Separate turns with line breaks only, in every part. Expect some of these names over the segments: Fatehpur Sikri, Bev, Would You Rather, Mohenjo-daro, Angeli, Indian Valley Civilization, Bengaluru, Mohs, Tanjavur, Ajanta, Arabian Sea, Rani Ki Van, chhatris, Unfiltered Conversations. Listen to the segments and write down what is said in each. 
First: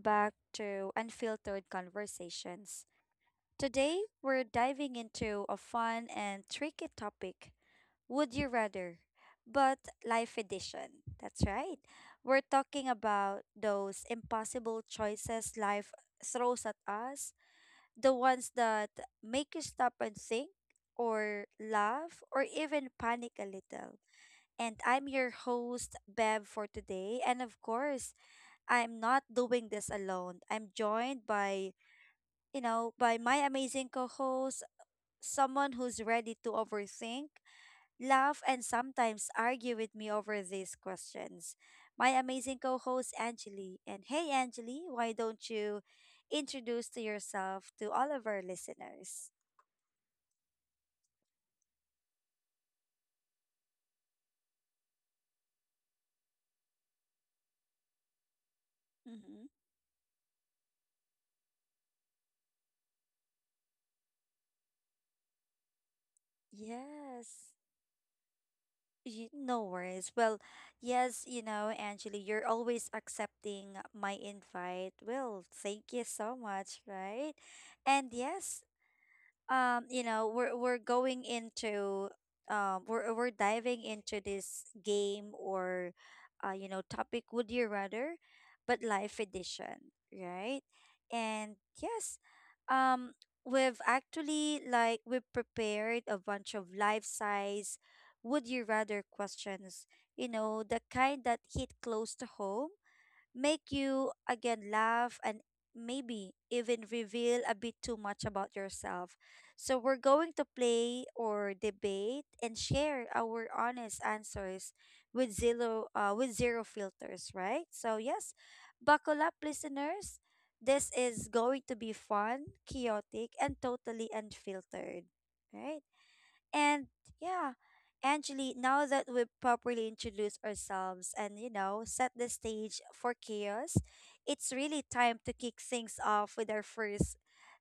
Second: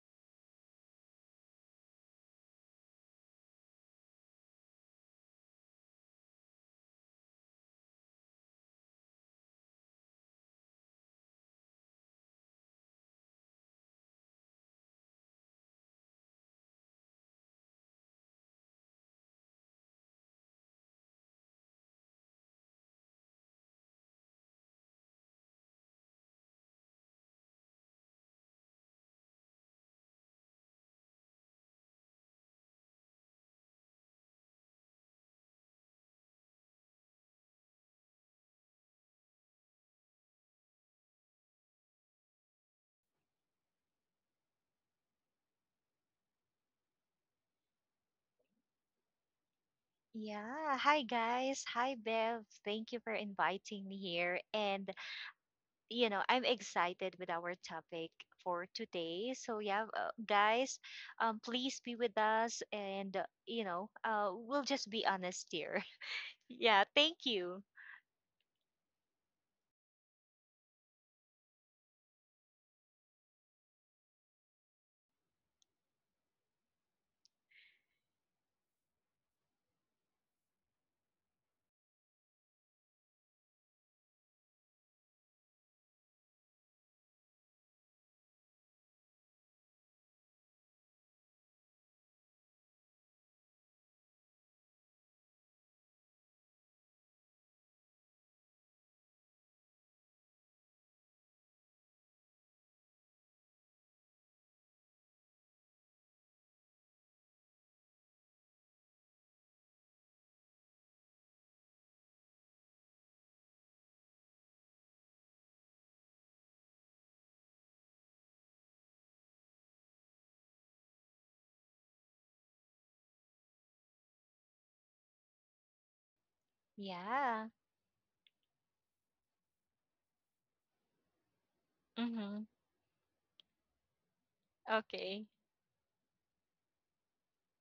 back to Unfiltered Conversations. Today, we're diving into a fun and tricky topic. Would You Rather? But Life Edition. That's right. We're talking about those impossible choices life throws at us, the ones that make you stop and think, or laugh, or even panic a little. And I'm your host, Bev, for today. And of course, I'm not doing this alone. I'm joined by, by my amazing co host, someone who's ready to overthink, laugh, and sometimes argue with me over these questions. My amazing co host, Angeli. And hey, Angeli, why don't you introduce to yourself to all of our listeners?
Yeah. Hi, guys. Hi, Bev. Thank you for inviting me here. I'm excited with our topic for today.
Mm-hmm.
So, yeah, guys, please be with us. And, we'll just be honest here. Yeah. Thank
Yes.
you.
You, no worries. Well, yes, you know, Angeli, you're always accepting my invite. Well, thank you so much, right? And yes, you know we're going into we're diving into this game or you know topic, would you rather, but life edition, right? And yes, um we've actually like we prepared a bunch of life size would you rather questions, you know, the kind that hit close to home, make you again laugh and maybe even reveal a bit too much about yourself. So we're going to play or debate and share our honest answers with zero filters, right? So yes, buckle up listeners. This is going to be fun, chaotic and totally unfiltered. Right? And
Yeah.
yeah, Angeli, now that we've properly introduced ourselves and, you know, set the
Mm-hmm.
stage for chaos, it's really time
Okay.
to kick things off with our first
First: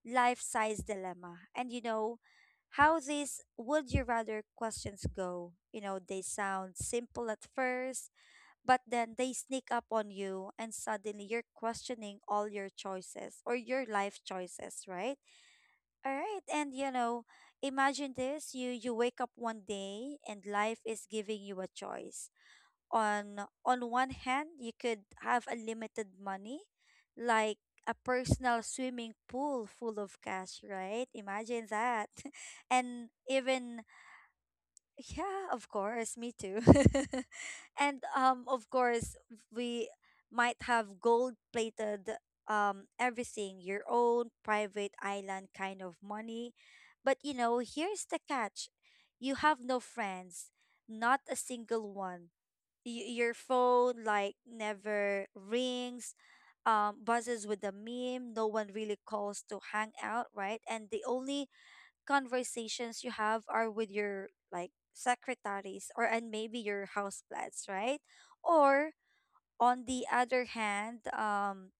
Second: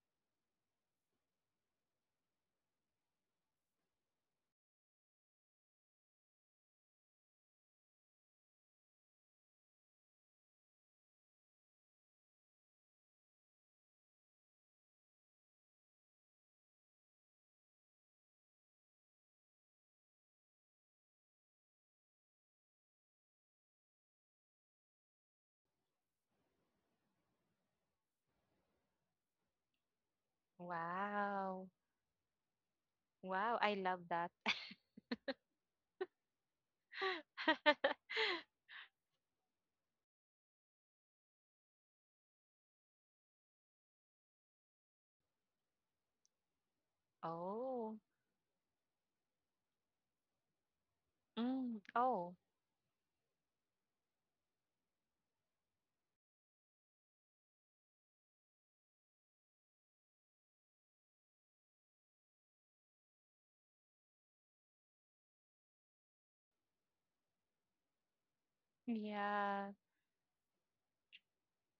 life size dilemma. And, you know, how these would you rather questions go. You know, they sound simple at first, but then they sneak up on you, and suddenly you're questioning all your choices or your life choices, right? All right, and you know, imagine this: you wake up one day and life is giving you a choice. On one hand, you could have unlimited money, like a personal swimming pool full of cash, right? Imagine
Wow.
that, and
Wow. I
even
love that.
yeah, of course, me too. And of course we might have gold plated everything, your own private island kind of money. But you know,
Oh.
here's the catch. You have no friends, not a
Mm.
single one.
Oh.
Your phone like never rings. Buzzes with a meme. No one really calls to hang out, right? And the only conversations you have are with your like secretaries or and maybe your houseplants, right? Or
Yeah.
on the other hand,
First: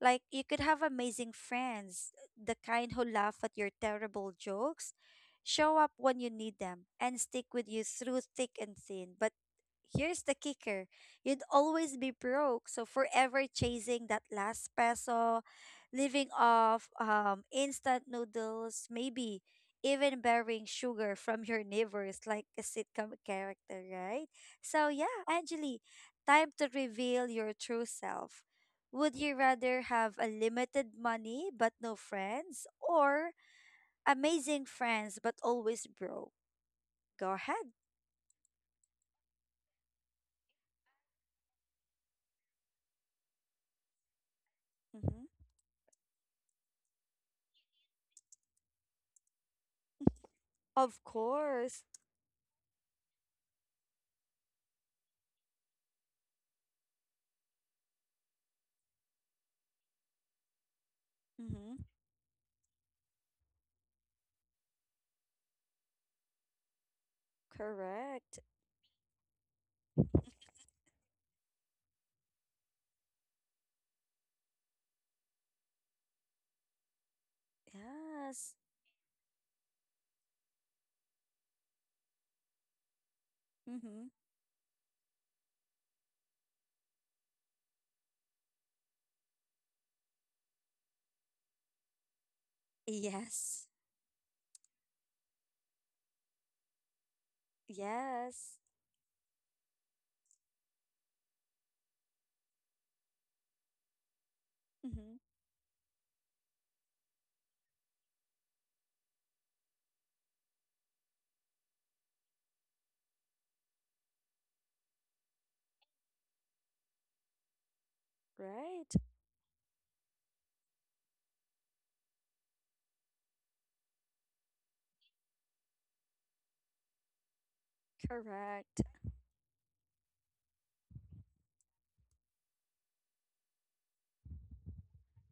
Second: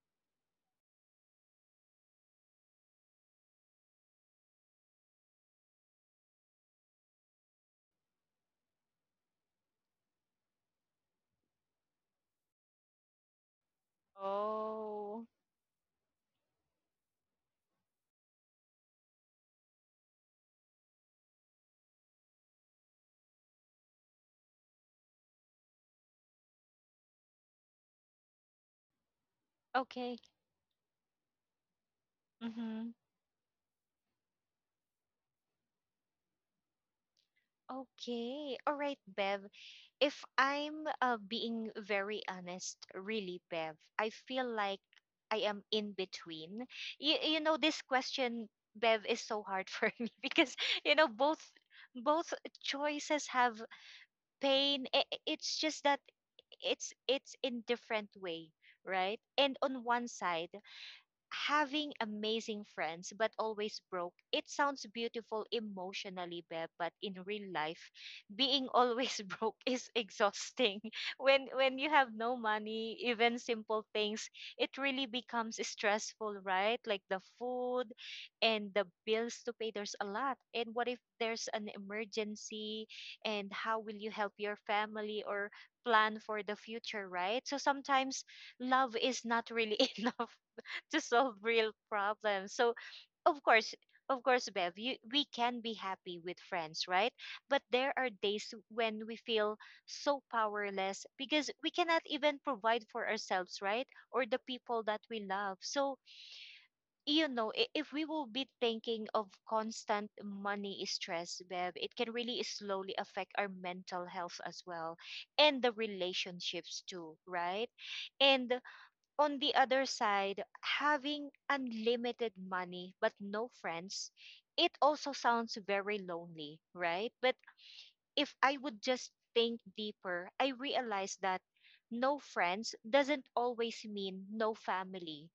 like you could have amazing friends, the kind who laugh at your terrible jokes, show up when you need them, and stick with you through thick and thin. But here's the kicker, you'd always be broke, so forever chasing that last
Oh.
peso, living off instant noodles, maybe even borrowing sugar from your neighbors like a sitcom character, right? So, yeah, Angeli, time to reveal your true self. Would you rather have
Okay.
a limited money but no friends,
Mm-hmm.
or amazing friends but always broke? Go ahead.
Okay. All right, Bev. If I'm being very honest, really, Bev, I feel like I
Hmm.
am in between. You know, this question, Bev, is so hard for me because, you
Of
know, both
course.
both choices have pain. It's just that it's in different way, right? And on one side,
Hmm.
having amazing friends but always broke, it sounds beautiful emotionally, Beb, but in real life,
Correct.
being always broke is exhausting. When you have no money, even simple things, it really becomes stressful, right? Like the food
Yes.
and the bills to pay, there's a lot. And what if there's an emergency, and how will
Mm-hmm.
you help your family or plan for the future, right? So sometimes love is not really enough to solve real problems. So, of
Yes.
course, of course, Bev, we can be happy with friends, right? But there are days
Yes.
when we feel so powerless because we cannot even provide for ourselves, right? Or the people that
Mm-hmm.
we love. So, you know, if we will be thinking of constant money stress, Bev, it can really slowly affect our mental health as well, and the relationships too, right? And
Right.
on the other side, having unlimited money but no friends, it also sounds very lonely, right? But if I would
Correct.
just think deeper, I realize that no friends doesn't always mean no family,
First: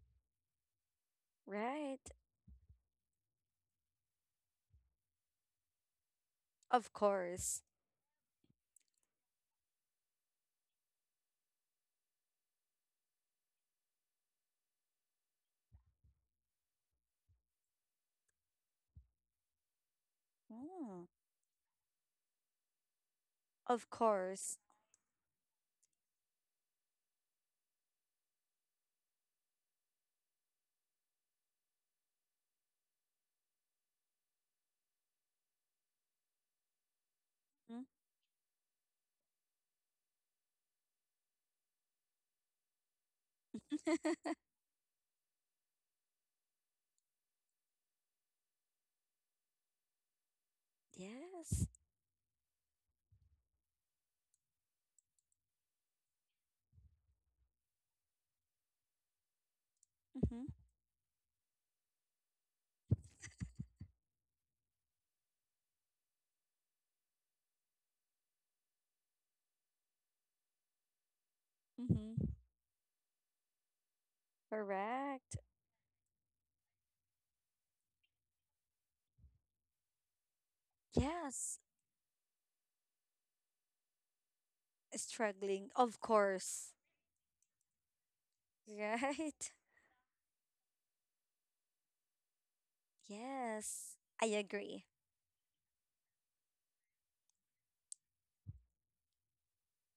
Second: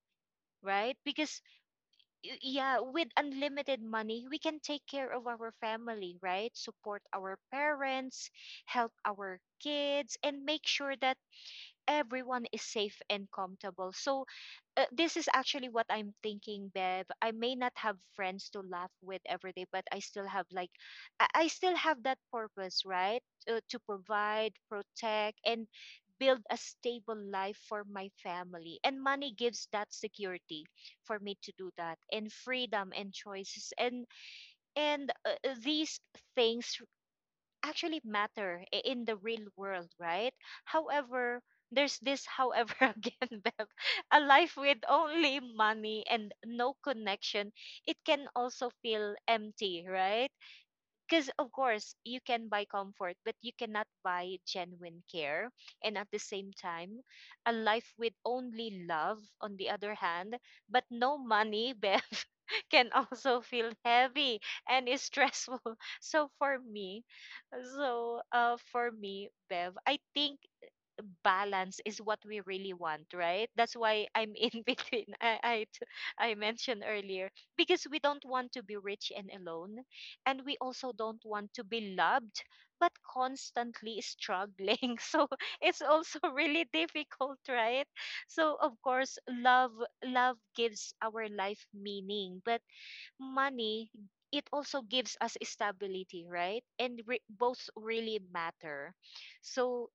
right? Because,
Right.
yeah, with unlimited money, we can take care of our family, right?
Of
Support our
course.
parents, help our kids, and make sure that everyone is safe and comfortable. So, this is actually what I'm thinking, Bev. I may not have friends to laugh with every day, but I still have, like,
Mm.
I still have that purpose, right? To
Of
provide,
course.
protect, and build a stable life for my family. And money gives that security for me to do that, and freedom and choices, and these things
Mm.
actually matter in the real world, right? However, there's this however, again, Bev, a life with only money and no connection, it can also feel empty, right? Because of
Yes.
course you can buy comfort, but you cannot buy genuine care. And at the same time, a life with only love on the other hand
Mm-hmm.
but no money, Bev, can also feel heavy and is stressful. so for me so uh for me, Bev, I think balance is what
Mm-hmm.
we really want, right? That's why I'm in between.
Correct.
I mentioned earlier, because we don't want to be rich and alone, and we also don't want
Yes,
to be loved but constantly struggling. So
struggling,
it's
of
also really
course.
difficult, right? So of course,
Right?
love gives our life meaning, but money,
Yes, I
it also
agree.
gives us stability, right? And both really matter. So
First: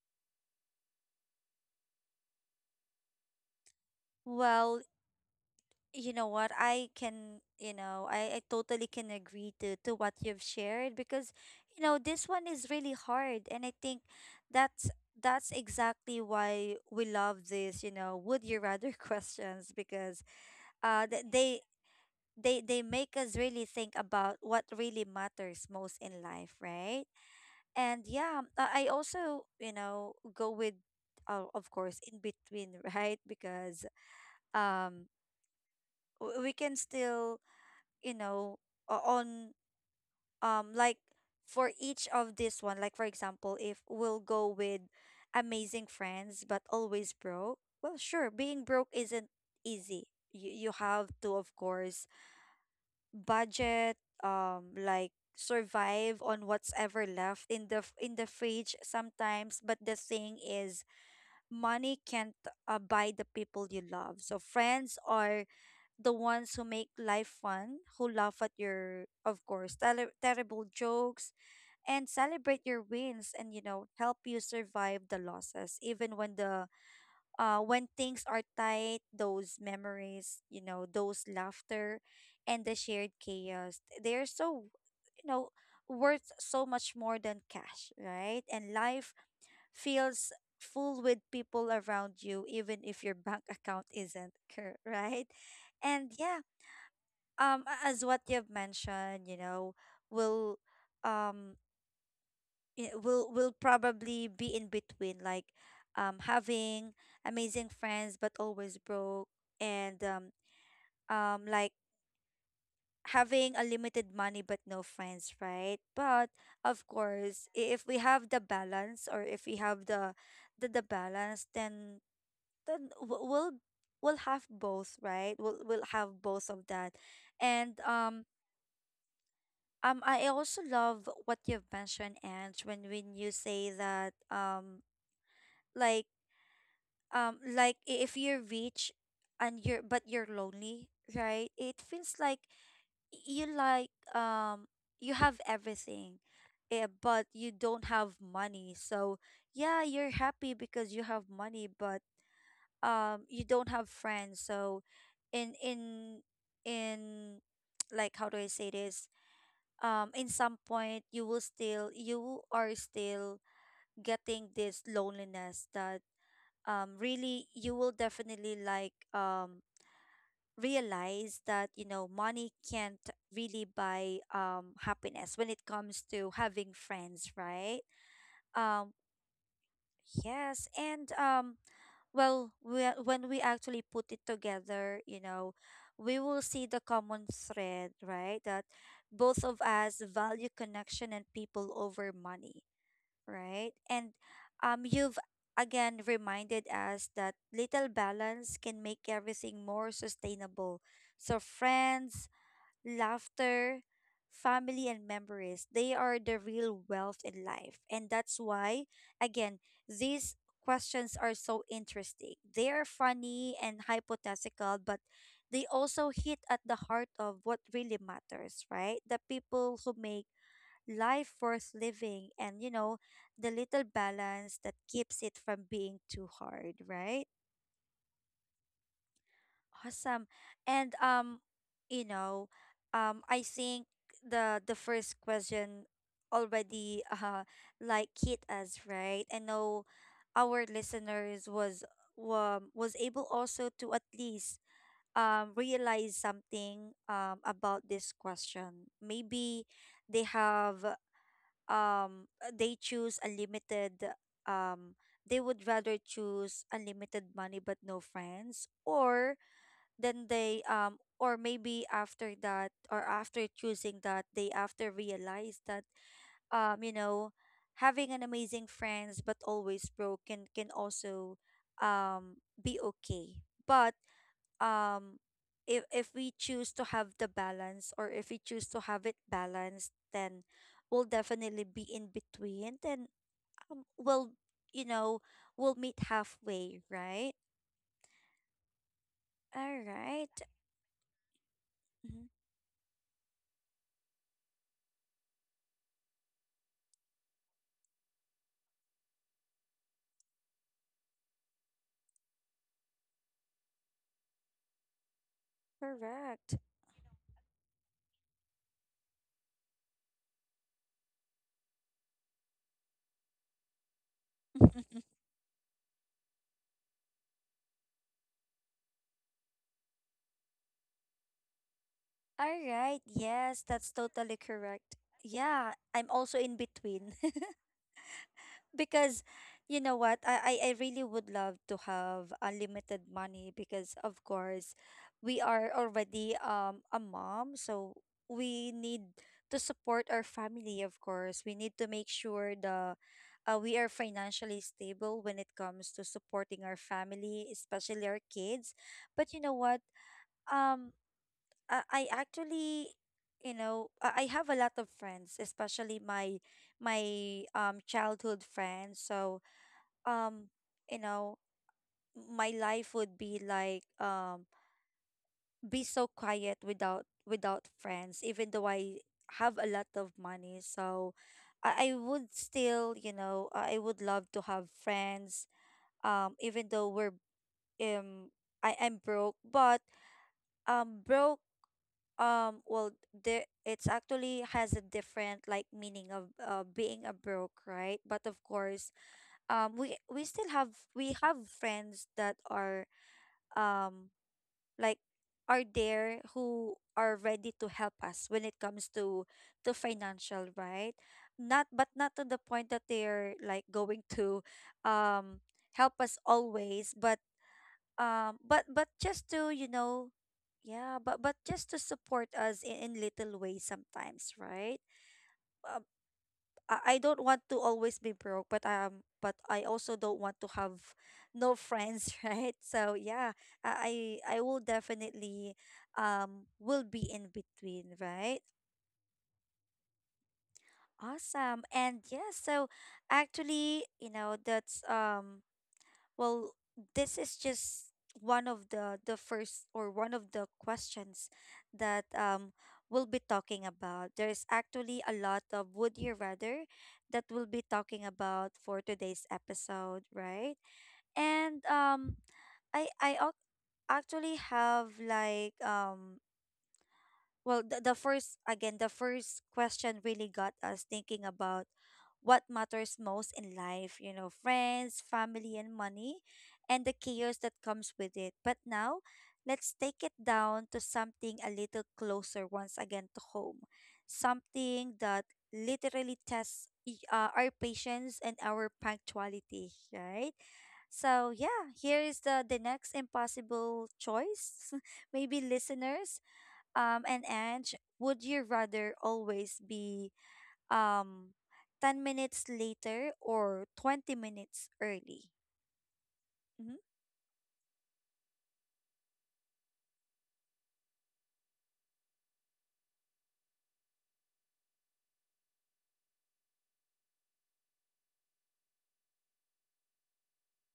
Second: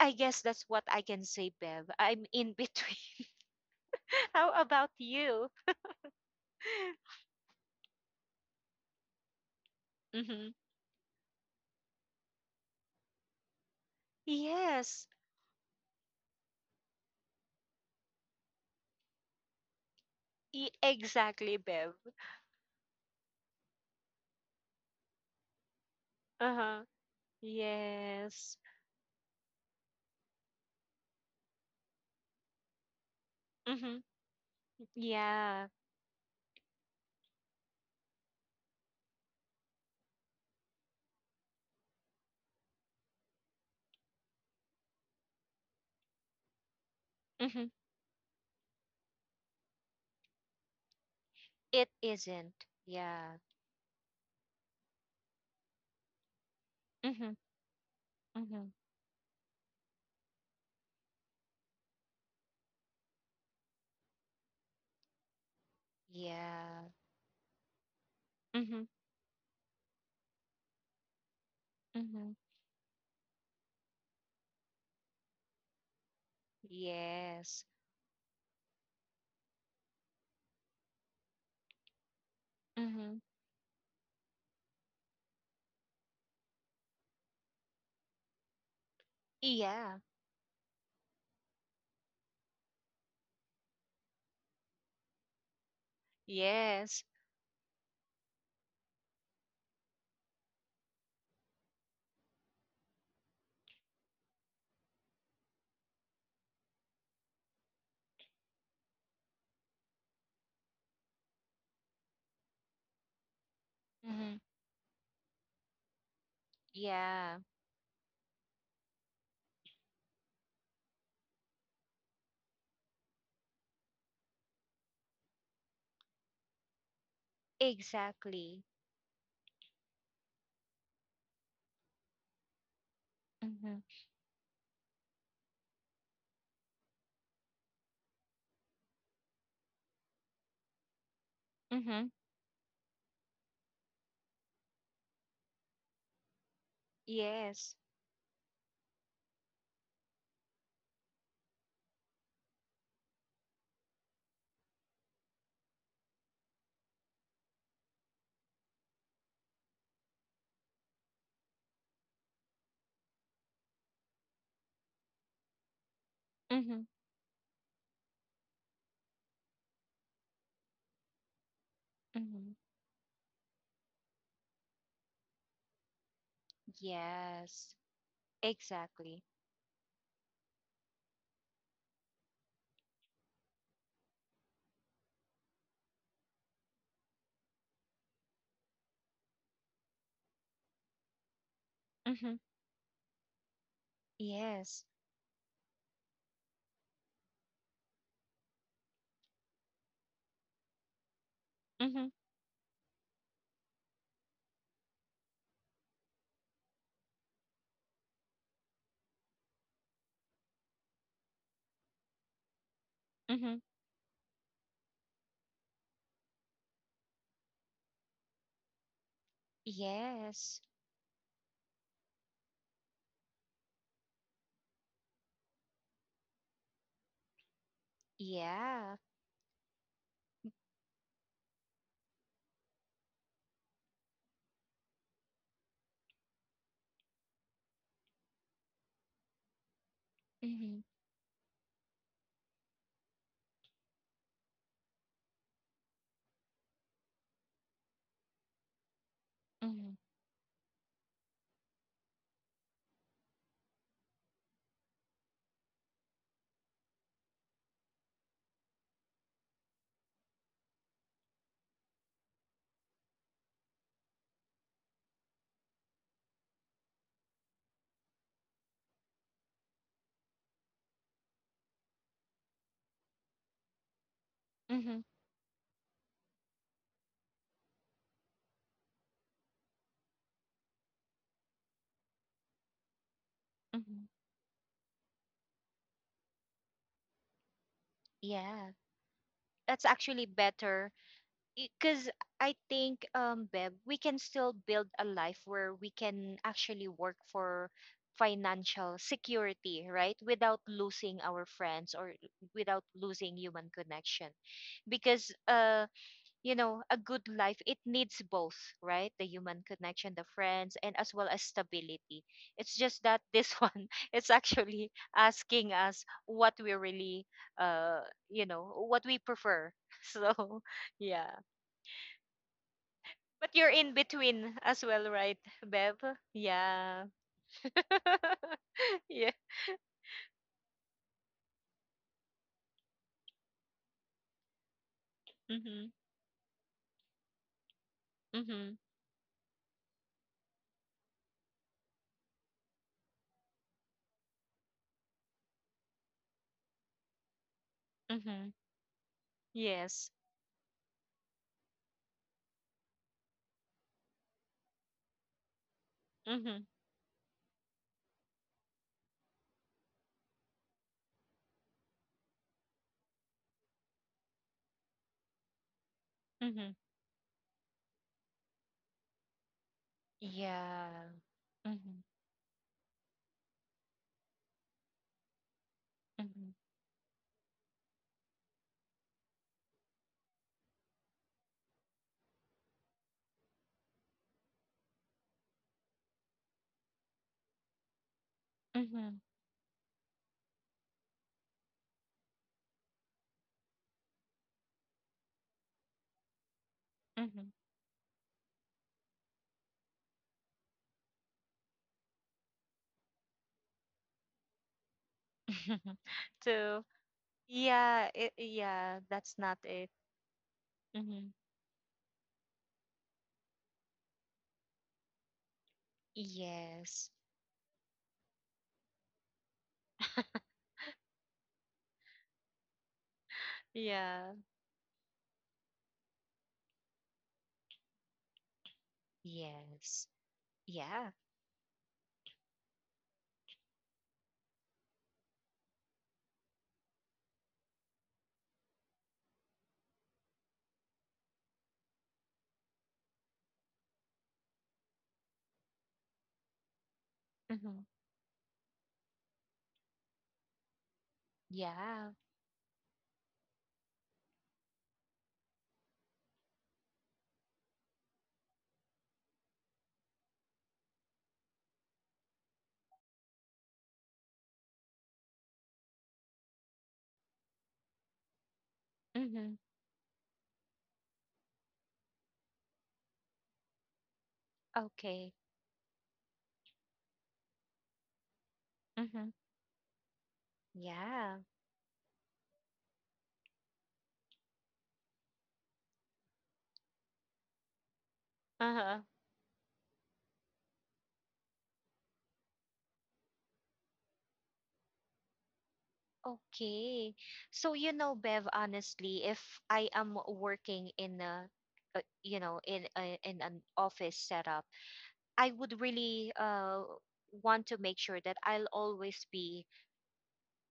I guess that's what I can say, Bev. I'm in between. How
Well,
about you?
you know what? I can, you know, I totally can agree to what you've
Mm-hmm.
shared because, you know, this one is really hard. And I think that's
Yes,
that's exactly why we love this, you know, would you rather questions because uh th-
exactly,
they
Bev.
they make us really think about what really matters most in life,
Uh-huh.
right? And yeah,
Yes.
I also you know go with of course in between right because
Mm-hmm.
um
Yeah.
we can still you know on like for each of this one like for example if we'll go with amazing friends but always broke,
Mm-hmm.
well sure being broke isn't easy, you have to of
It
course
isn't. Yeah.
budget, like survive on what's ever
Mm-hmm.
left in the in the
Mm-hmm.
fridge sometimes. But the thing is, money can't buy the people you love. So friends are the ones who make
Yeah.
life fun, who laugh at
Mm-hmm.
your, of course, terrible jokes, and
Mm-hmm.
celebrate your wins, and you know help you survive the losses, even when the
Yes.
when things are tight, those memories, you know, those laughter and the shared
Mm-hmm.
chaos, they're so, you know, worth so much more than cash, right? And life
Yeah.
feels full with people around you, even if your bank account isn't, right? And yeah,
Yes.
as what you've mentioned, you know, will um it will probably be in between, like having amazing friends but always broke and like having a limited
Mm-hmm.
money but no friends, right? But of
Yeah.
course, if we have the balance or if we have the the balance, then we'll have both, right? We'll have both of that. And
Exactly.
I also love what you've mentioned, Ange, when you say
Mm-hmm.
that like like if you're rich and you're but you're lonely, right? It
Mm-hmm.
feels like you like um you have everything, eh, but you
Yes.
don't have money, so yeah you're happy because you have money but you don't have friends, so in in in like how do I say this, in some point you will still you are still getting this loneliness that
Mm-hmm.
really you will definitely like realize that you know money
Mm-hmm.
can't really buy happiness when it comes to having friends,
Yes.
right? um,
Exactly.
yes, and well we, when we actually put it together, you know we will see the common thread, right? That both of us value connection and people over
Mm-hmm.
money, right? And
Yes.
you've again reminded us that little balance can make everything more sustainable. So,
Mm-hmm.
friends, laughter, family, and memories, they are the real wealth in life. And that's why, again, these questions are so interesting. They are funny
Mm-hmm.
and hypothetical, but they also hit at the heart of what really matters, right? The people who make
Yes.
life worth living and, you know, the little balance that keeps it from being too hard, right?
Yeah.
Awesome. And you know, I think the first question already like hit us, right? I know our
Mm-hmm.
listeners was able also to at least realize something about this question. Maybe
Mm-hmm.
they have they choose unlimited um they would rather choose unlimited money but no friends, or then they or maybe after that or after choosing that they after realize that you know having an amazing friends but always broken can also be okay, but
Mm-hmm.
um if we choose to have the balance or if we choose to have it balanced, then we'll definitely be in between, then
Mm-hmm.
we'll you know we'll meet halfway, right?
Yeah,
All
that's actually
right.
better because
Mhm.
I think, Beb, we can still build a life where we can actually work for financial security, right? Without losing our friends or without losing human connection. Because, uh, you
Correct.
know, a good life, it needs both, right? The human connection, the friends, and as well as stability. It's just that this one is actually asking us what we really, uh, you know, what we prefer. So, yeah.
All right,
But
yes,
you're
that's
in
totally
between as
correct.
well, right,
Yeah,
Bev?
I'm also in
Yeah.
between because
Yeah.
you know what, I really would love to have unlimited money because of course we are
Mm-hmm.
already a mom, so we
Mm-hmm.
need to support our family, of course we need to make sure the we are financially stable when it comes to supporting our family especially our
Mm-hmm.
kids. But you know what,
Yes.
um I actually you know I have a lot of friends, especially my
Mm-hmm.
childhood friends, so um you know my life would be like be so quiet
Mm-hmm.
without without friends, even though I have a lot of money.
Yeah.
So I
Mm-hmm.
would still you know I would love to have friends,
Mm-hmm.
even though we're um I am broke, but broke, well there it's actually has a different like meaning of being a broke, right? But of course
Mm-hmm.
we still have we have friends that are um like are there who are
Mm-hmm.
ready to help us when it comes to financial, right? Not, but not to the point that they're like going to um help us
So
always,
yeah, it,
but
yeah,
just
that's
to
not
you
it.
know, yeah but
Mhm.
just to support us in little ways sometimes, right? Uh, I
Yes.
don't want to always be broke, but I also don't want to have no friends, right? So yeah, I
Yeah.
will definitely will be in between, right?
Yes. Yeah.
Awesome. And yeah, so actually, you know, that's well, this is just one of the first or one of the questions that we'll be talking about. There's actually a lot of would you rather that we'll be
Mm-hmm.
talking about for today's episode, right? And
Yeah.
um I actually have like well the first question really got us thinking about what matters most in life, you know, friends, family, and money, and the chaos that comes with it. But now
Mm-hmm.
let's take it down to something a little closer, once again, to home, something that
Okay.
literally tests our patience and our
Mm-hmm.
punctuality, right? So
Yeah.
yeah, here is the next impossible choice. Maybe listeners, and Ange, would you rather
Uh-huh.
always be um 10 minutes later or 20 minutes early? Mm-hmm.
Okay. So, you know, Bev, honestly, if I am working in a, in a, in an office setup, I would really want to make sure that I'll always be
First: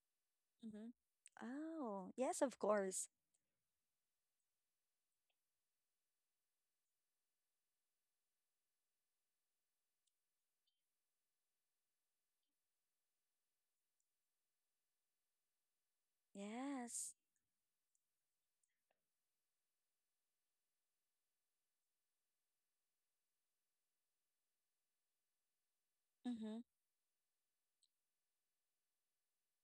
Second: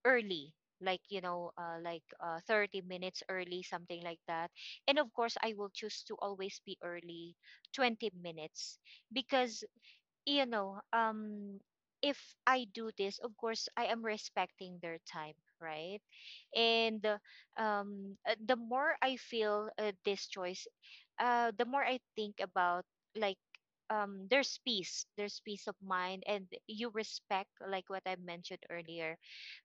early,
Mm-hmm.
like, you know,
Oh, yes, of
30
course.
minutes early, something like that. And of course I will choose to always be early, 20 minutes, because, you know, um, if I do this, of course, I am respecting their time, right? And
Yes.
the more I feel this choice, the more I think about, like, there's peace of mind, and
Mm-hmm.
you respect, like what I mentioned earlier,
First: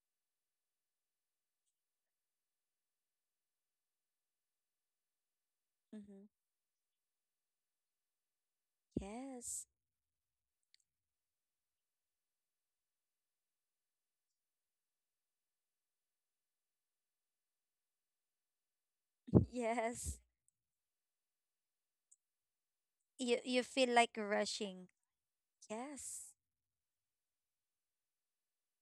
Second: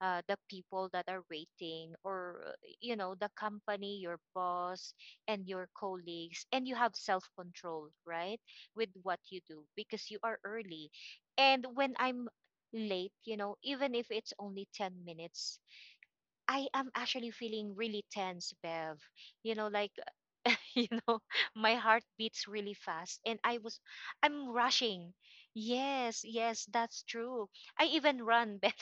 the people that are waiting, or you know, the company, your boss, and your
Mm-hmm.
colleagues, and you have self control, right, with what you do
Yes.
because you are early. And when I'm late, you know, even if it's only 10 minutes, I am actually feeling really tense, Bev. You know, like,
Yes.
you know, my heart beats really fast,
You
and
feel like
I'm
rushing.
rushing. Yes,
Yes.
yes, that's true. I even run, Bev.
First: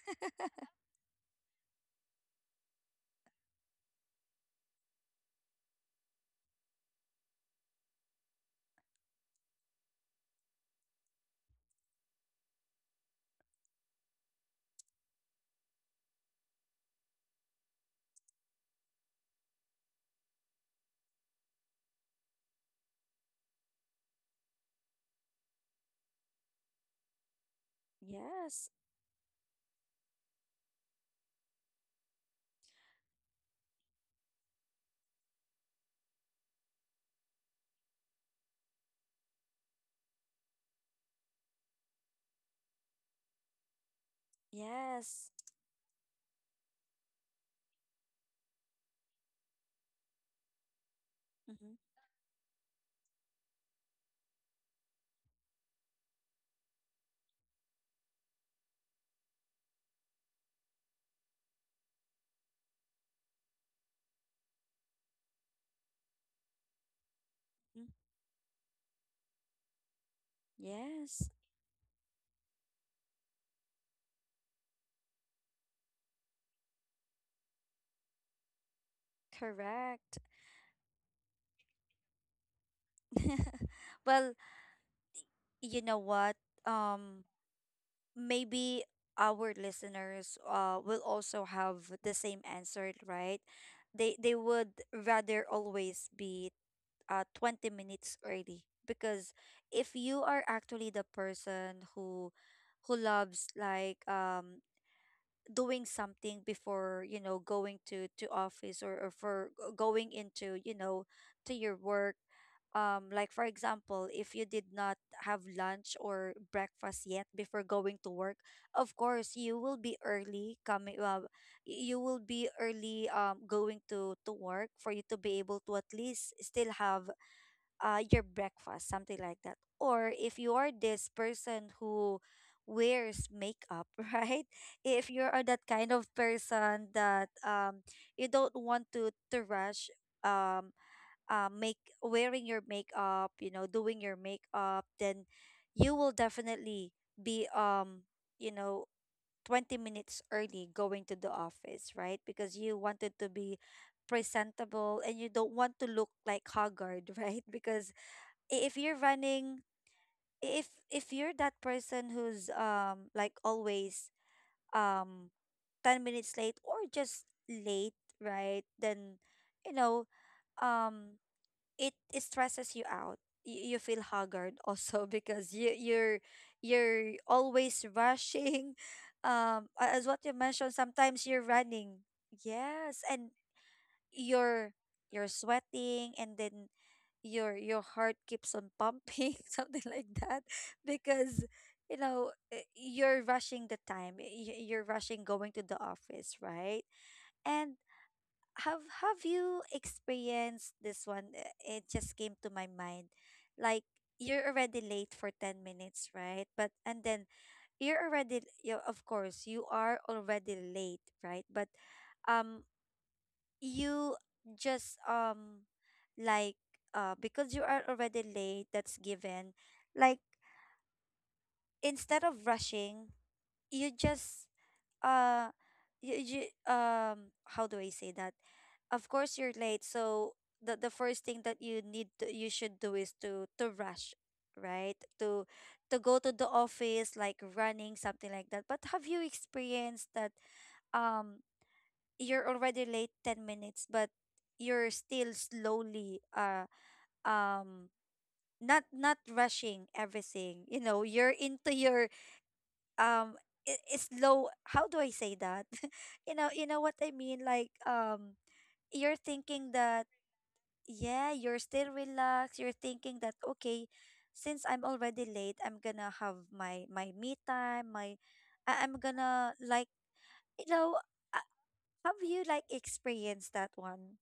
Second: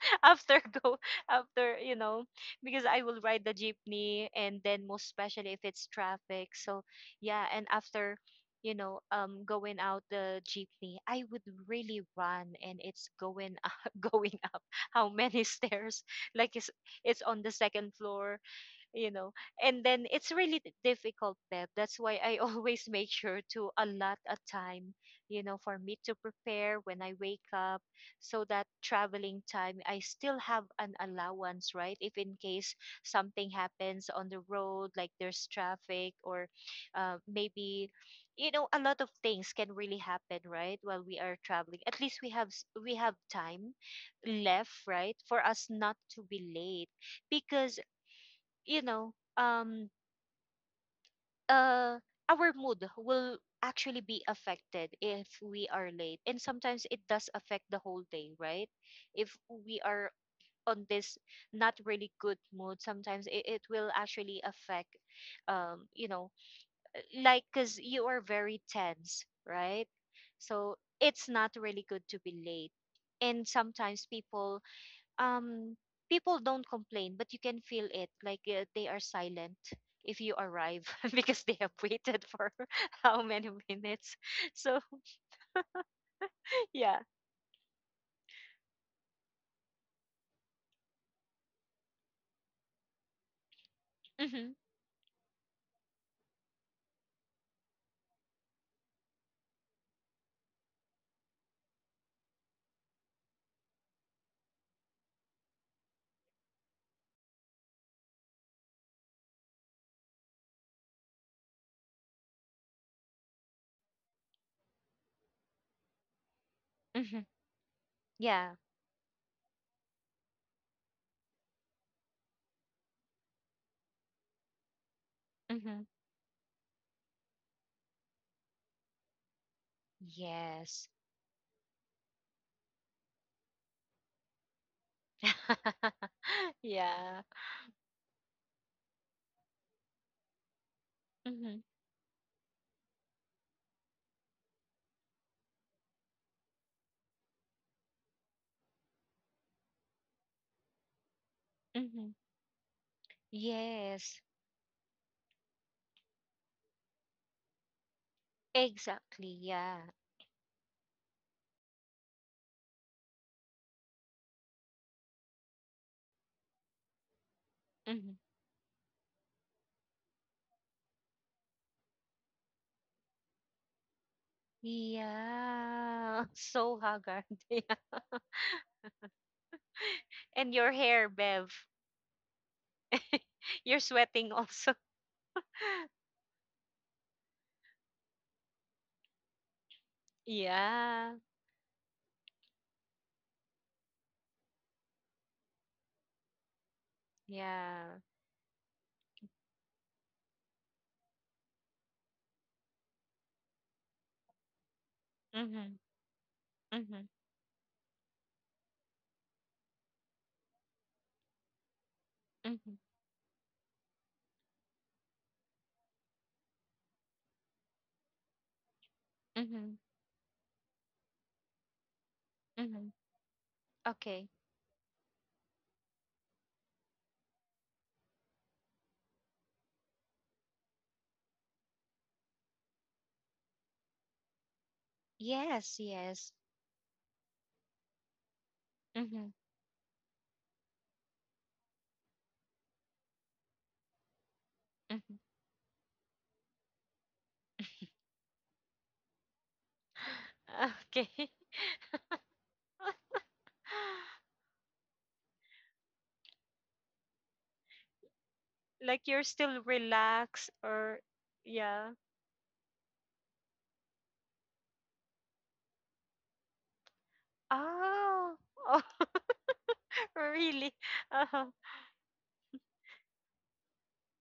after go after you know Because I will ride the jeepney, and then most especially if it's traffic. So yeah. And after, you know, um, going out the jeepney, I would really run, and it's going up, going up how many stairs? Like it's on the second floor, you know. And then it's really difficult, Deb. That's why I always make sure to allot a time, you know, for me to prepare when I wake up, so that
Yes.
traveling time, I still have an allowance, right, if in case something happens on the road, like there's traffic, or, maybe, you know, a lot of things can really happen, right, while we are traveling. At least we have we have time left, right,
Yes.
for us not to be late. Because, you know,
Mm-hmm.
uh, our mood will actually be affected if we are late. And sometimes it does affect the whole day, right? If we are on this not really good mood, sometimes it, it will actually affect, you know, like, because
Mm,
you are very tense, right? So it's
yes,
not really good to be late. And sometimes um people don't complain, but you can feel it, like, they are silent if
correct.
you arrive because they have waited for how many minutes.
Well,
So
you know what?
yeah.
Um, Maybe our listeners will also have the same answer, right? They
Hmm.
would rather always be 20 minutes early, because if you are actually the person who loves like doing something before, you know, going to office, or going into, you know, to your work, like for example, if you did not have lunch or breakfast
Hmm.
yet before going to work,
Yeah.
of course you will be early coming you will be early going to work, for you to be able to
Hmm.
at least still have your breakfast, something like that. Or if you are
Yes.
this person who wears makeup, right? If you are that kind of person
Yeah.
that you don't want to rush um,
Hmm.
make wearing your makeup, you know, doing your makeup, then you will definitely be you know, 20 minutes early going to the office,
Hmm.
right? Because you wanted to be
Yes,
presentable and you don't want to look like haggard, right? Because if you're
exactly.
running,
Yeah.
if you're that person who's like always um 10 minutes late or just late,
Hmm.
right? Then, you know, um it stresses you out. You feel haggard also, because you're
Yeah. So
you're
haggard. Yeah.
always rushing. As what you
And your
mentioned,
hair,
sometimes you're
Bev.
running. Yes, and
You're sweating
you're
also.
you're sweating, and then your heart keeps on pumping, something like that,
Yeah.
because, you know, you're rushing you're rushing going to the office, right? And
Yeah.
have you experienced this one? It just came to my mind, like, you're already late for 10
Hmm.
minutes, right? but and
Mm-hmm.
then you're already, you, of course you are already late, right? But um
Mm-hmm.
you just like, because you are already late, that's given.
Mm-hmm.
Like, instead of
Mm-hmm.
rushing, you
Okay.
just uh you, you how do I say that? Of course you're late, so the first thing that you need to, you should do is to rush, right? to
Yes,
to go to
yes.
the office like running, something like that. But have you
Mm-hmm.
experienced that, um you're already late 10 minutes, but you're
Mm-hmm.
still slowly, um not not rushing everything? You know,
Okay.
you're into your um slow, how do I say that? You know, you know what I mean, like,
Like
you're
you're still
thinking that,
relaxed, or
yeah, you're still
yeah.
relaxed. You're thinking that, okay, since I'm already late, I'm gonna have my me time, my,
Oh.
I- I'm gonna like,
Oh,
you
really?
know, uh,
Uh-huh.
have you like experienced that one,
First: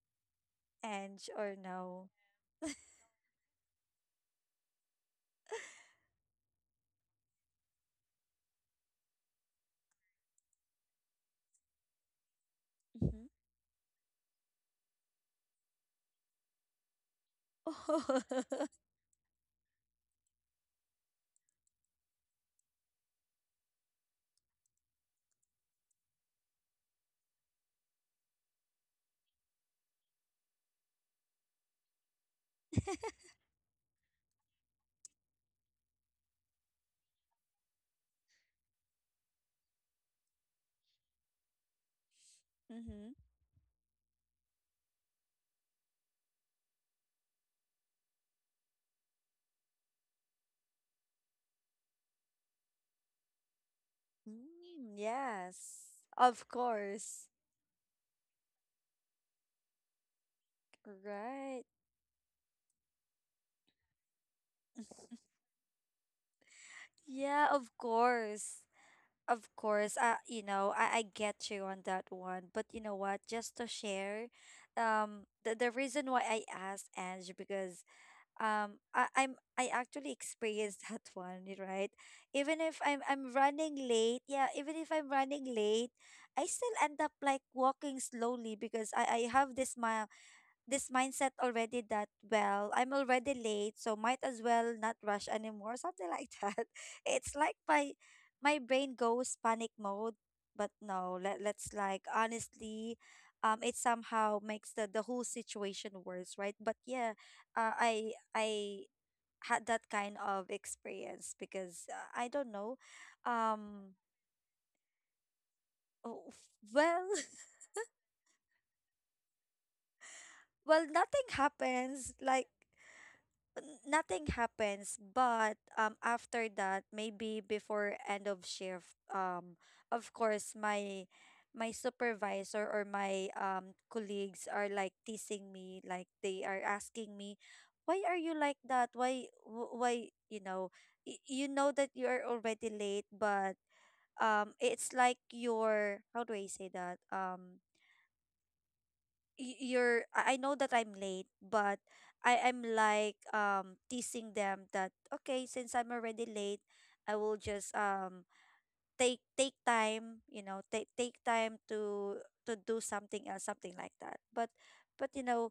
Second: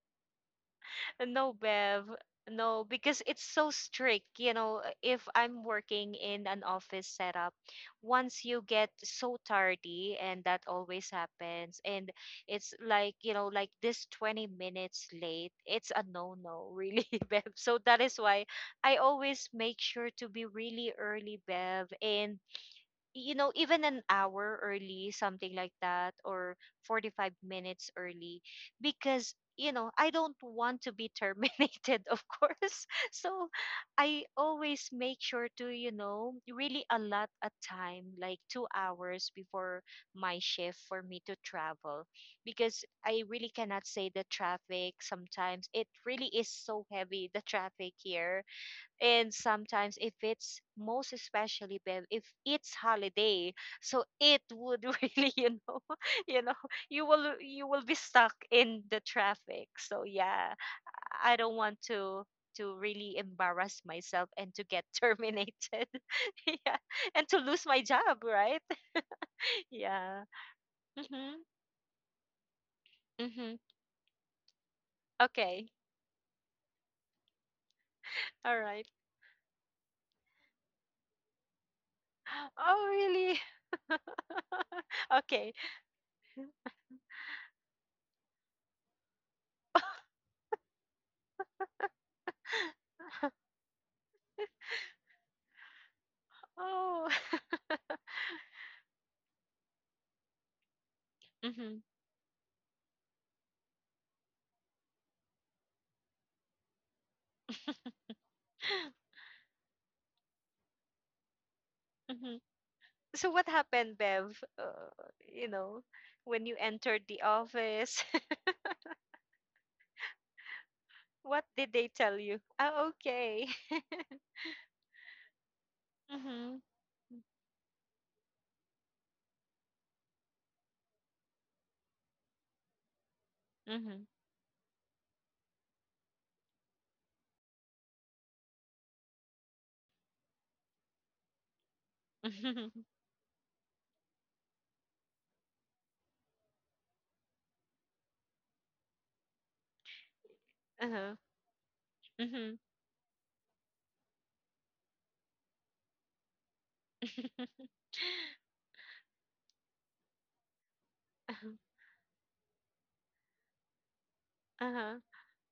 Ange,
No,
or no?
Bev. No, because it's so strict. You know, if I'm working in an office setup, once you get so tardy, and that always happens, and it's like,
Mm-hmm.
you know, like this 20 minutes late, it's a no-no, really, Bev. So that is why I always make sure to be really early, Bev. And you know, even an hour early, something like that, or 45 minutes early, because, you know, I don't want to be terminated, of course. So I always make sure to, you know, really allot a time, like 2 hours before my shift for me to travel, because
Mm-hmm.
I really cannot say the traffic sometimes. It really is so heavy, the traffic here. And sometimes if it's, most especially Bev, if it's holiday, so it would
Mm,
really, you know,
yes,
you
of
know,
course.
you will be stuck in the traffic. So yeah, I don't
Right.
want to, really embarrass myself and to get terminated, yeah, and to
Yeah,
lose
of
my job, right?
course. Of course.
Yeah.
You know, I
Mhm.
get you on that one. But you know what?
Mhm.
Just to share,
Okay.
the reason why I asked Ange, because
All right.
I actually experienced that one, right? Even if
Oh,
I'm
really?
running late, yeah, even if I'm running
Okay.
late, I still end up like walking slowly, because I have this, my, this mindset already, that, well, I'm already late, so might as well not rush anymore, something like that.
Oh.
It's like my brain goes panic mode. But no, let's
Mhm.
like honestly, it somehow makes the whole situation worse, right? But yeah, I had that kind of experience, because, I
Mhm.
don't know.
So what happened,
um
Bev? You know,
oh,
when you entered
well,
the office,
well, nothing
what did they
happens,
tell you?
like,
Oh, okay.
nothing happens. But after
Mhm.
that, maybe before end of shift, of course my supervisor or my
Mhm.
colleagues are like teasing me, like they are asking me, why are you like that? Why, you know, you know that you are already late, but it's like your, how do I say that, you're, I know that I'm
Uh-huh.
late, but I
Mhm.
am like teasing them that, okay, since I'm already late, I will just take time, you know, take
Uh-huh.
time to do something else, something like that.
Uh.
But you know,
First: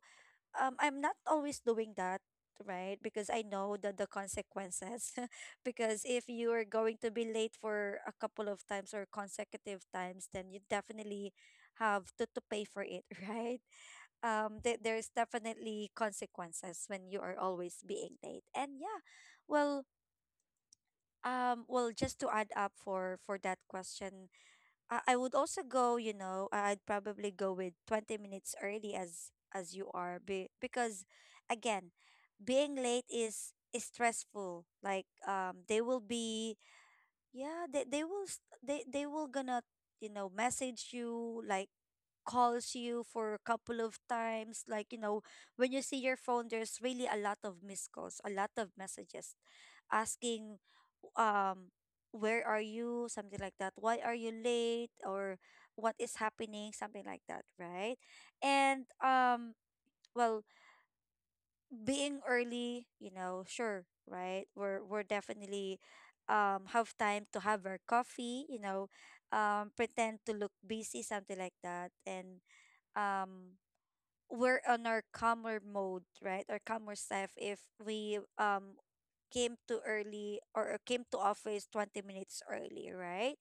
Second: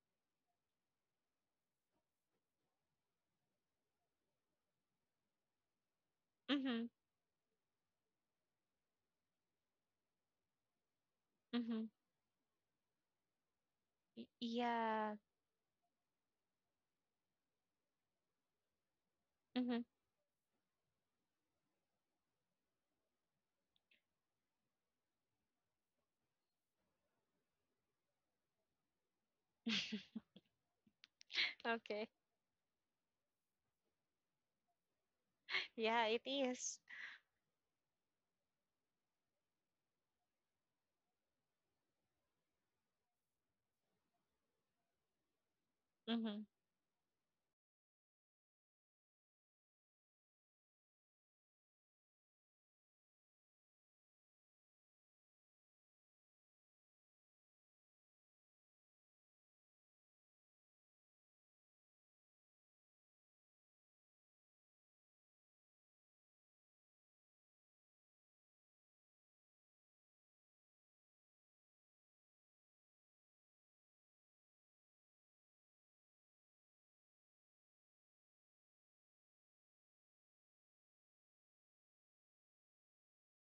I'm not always doing that, right? Because I know that the consequences, because if you are
Mhm.
going to be late for a couple of times or consecutive times, then you definitely
Mhm.
have to pay for it, right?
Y-
There's
Yeah.
definitely consequences when you are always being late. And yeah, well,
Mhm.
well, just to add up for that question, I would also go, you know, I'd probably go with 20 minutes early, as you are, because, again,
Okay.
being late is stressful. Like, they will
Yeah, it
be,
is.
yeah, they will, they will gonna, you know, message you, like calls you for a couple of times. Like, you know, when you see your
Mhm.
phone, there's really a lot of missed calls, a lot of messages asking, um where are you, something like that, why are you late, or what is happening, something like that, right? And well, being early, you know, sure, right, we're definitely have time to have our coffee, you know, pretend to look busy, something like that. And um we're on our calmer mode, right? Our calmer self, if we came to early or came to office 20 minutes early, right?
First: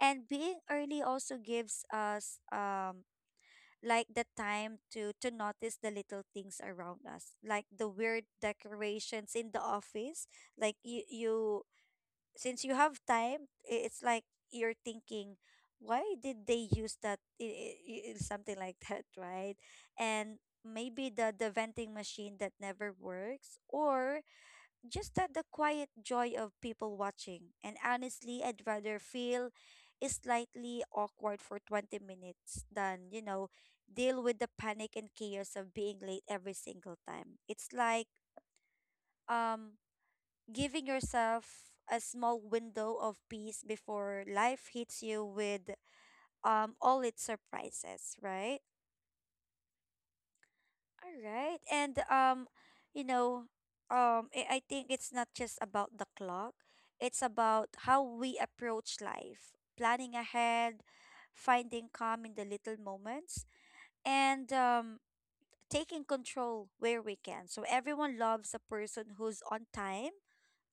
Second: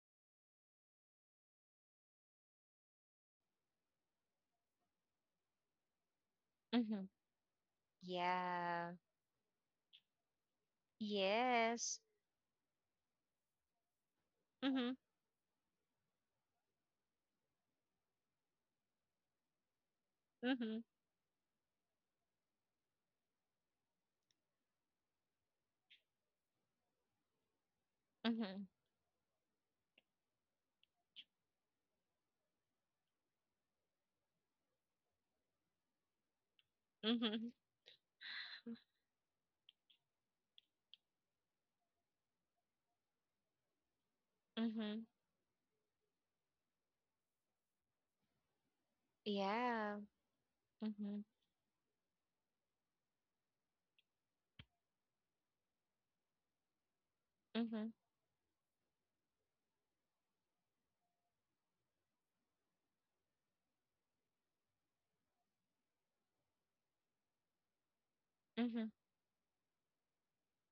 And being early also gives us like the time to notice the little things around
Mhm.
us, like the weird
Yeah.
decorations in the office. Like, you,
Yes.
since you have time, it's like you're
Mhm.
thinking, why did they use that? Something like that, right? And
Mhm.
maybe the venting machine that never works, or just that the quiet joy of people watching. And honestly, I'd
Mhm.
rather feel slightly awkward for 20 minutes than, you know, deal with the panic and chaos of being late every single time.
Mhm.
It's like, um, giving yourself a small window of peace before life hits
Mhm.
you with all its surprises, right?
Yeah.
All
Mhm.
right. And you know, I think it's not just about the clock. It's about
Mhm.
how we approach life, planning ahead, finding calm in the little moments, and taking control where we can. So, everyone loves a
Mhm.
person who's on time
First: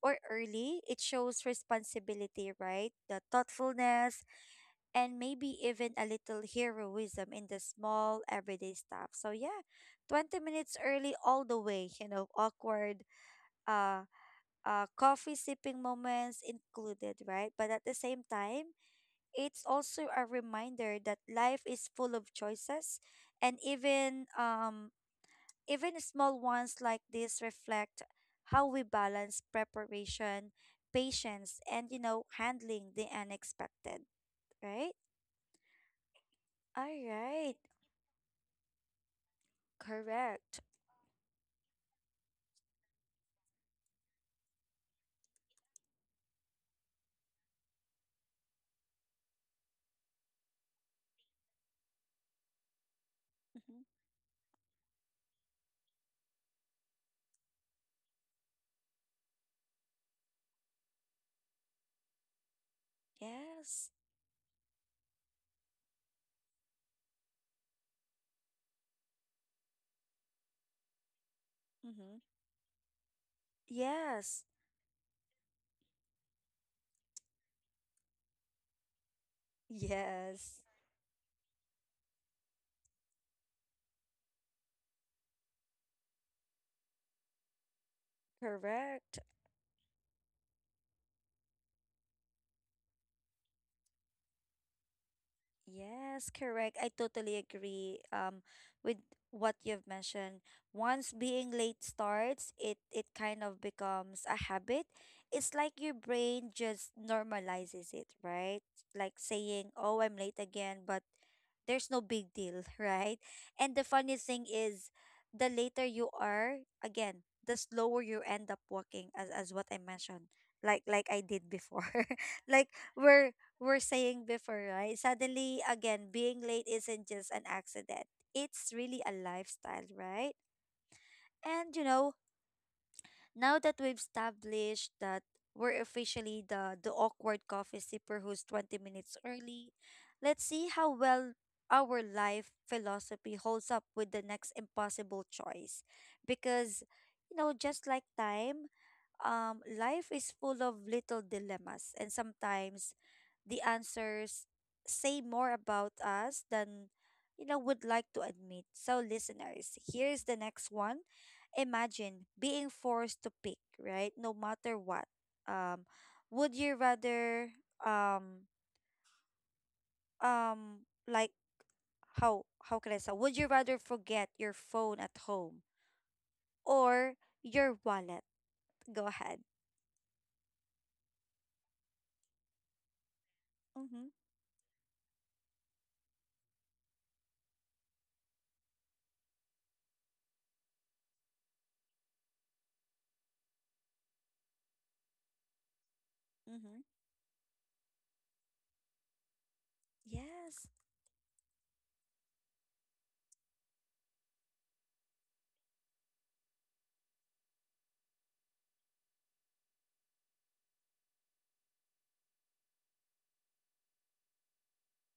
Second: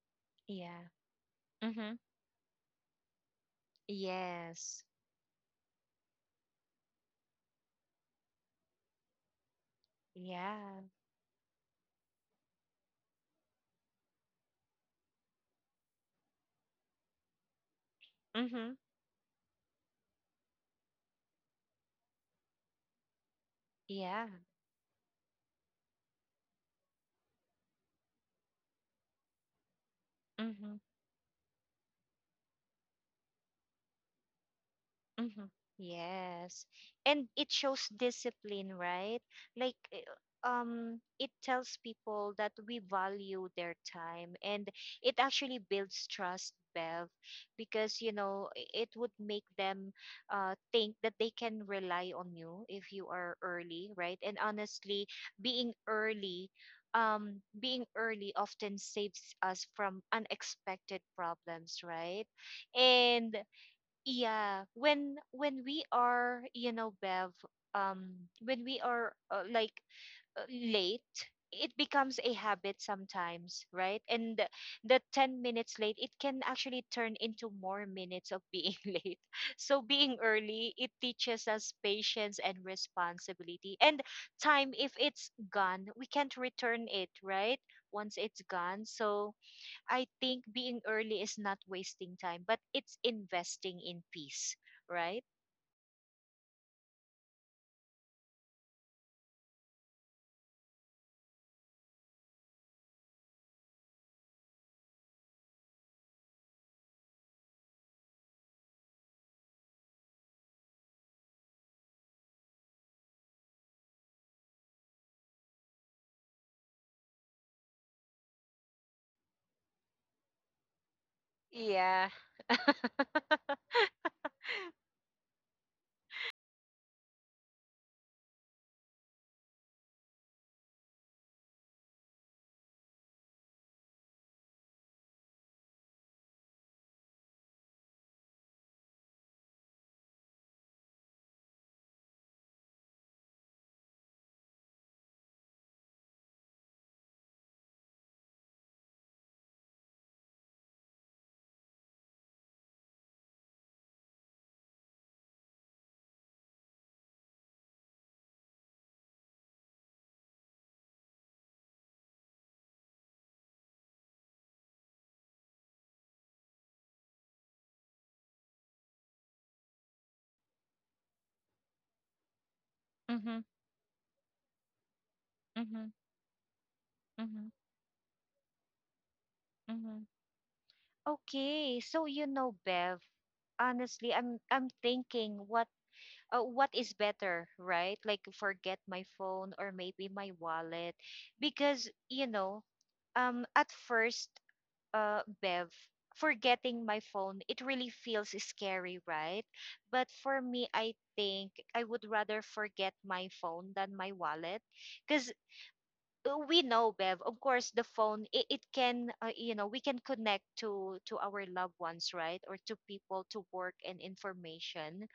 or early.
Yeah.
It shows
Mhm.
responsibility, right? The thoughtfulness,
Yes.
and maybe even a little heroism in the small everyday stuff. So yeah, 20 minutes
Yeah.
early all the way, you know, awkward uh coffee sipping moments included, right? But at the same time,
Mhm.
it's also a reminder that life is full of choices, and even
Yeah.
even small ones like this reflect how we balance preparation,
Mhm.
patience, and, you know, handling the unexpected, right?
Hmm. Yes.
All
And it
right,
shows discipline, right? Like, eh,
correct.
um, it tells people that we value their time, and it actually builds trust, Bev, because, you know, it would make them think that they can rely on you if you are
Mhm.
early, right? And honestly, being early being early often saves us from unexpected problems, right? And
Yes.
yeah when we are bev, um when we are late, it becomes
Mm-hmm.
a habit sometimes, right? And
Yes.
the 10 minutes late, it can actually turn into more minutes of being late. So being
Yes.
early, it teaches us patience and responsibility. And time, if it's gone, we can't return it, right? Once it's gone.
Correct.
So I think being early is not wasting time, but it's investing in peace, right?
Yes, correct. I totally agree with what you've mentioned. Once being late starts, it kind of becomes a habit. It's like your brain just normalizes it, right? Like saying, "Oh, I'm late again," but there's no big deal, right? And the funny thing is, the later you are, again, the slower you end up walking, as what I mentioned, like I did before.
Yeah.
Like we're, were saying before, right? Suddenly, again, being late isn't just an accident. It's really a lifestyle, right? And you know, now that we've established that we're officially the awkward coffee sipper who's 20 minutes early, let's see how well our life philosophy holds up with the next impossible choice. Because, you know, just like time, life is full of little dilemmas, and sometimes the answers say more about us than, you know, would like to admit. So, listeners, here's the next one. Imagine being forced to pick, right? No matter what. Um, would you rather um um like how can I say? Would you
Mm-hmm,
rather forget your phone at home
mm-hmm,
or
mm-hmm,
your wallet? Go ahead.
mm-hmm. Okay, so you know, Bev,
Mm-hmm.
honestly, I'm thinking what, what is better, right? Like forget my phone or maybe my wallet, because you know, at first, Bev,
Mm-hmm.
forgetting my phone, it really feels scary, right? But for
Yes.
me, I think I would rather forget my phone than my wallet, because we know, bev, of course the phone, it can, you know, we can connect to our loved ones, right? Or to people, to work and information.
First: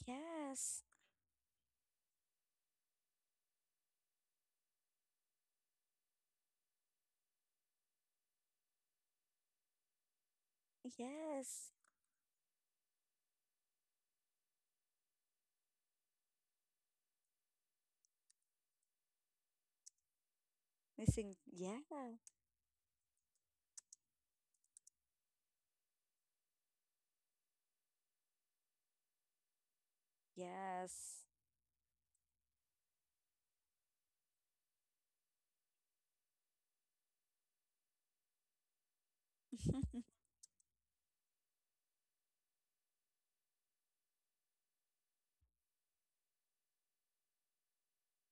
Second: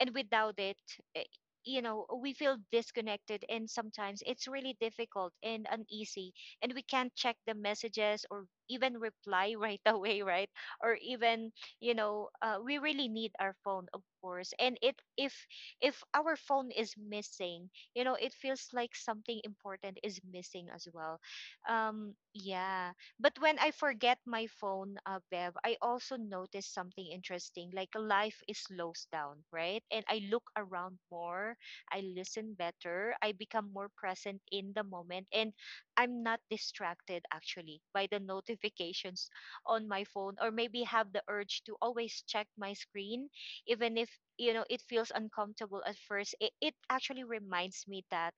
And without it,
Yes.
eh, you know, we feel disconnected, and sometimes it's really difficult and uneasy, and we can't check the messages or even reply right away, right? Or even,
Yes.
you know, we really need our phone, of course. And it if our phone is missing, you know, it feels like something important is missing as well.
Missing. Yeah.
Yeah. But when I forget my phone, Bev, I also notice something interesting. Like, life is slows down, right? And I look around
Yes.
more. I listen better. I become more present in the moment, and I'm not distracted actually by the notifications on my phone, or maybe have the urge to always check my screen. Even if, you know, it feels uncomfortable at first. It actually reminds me that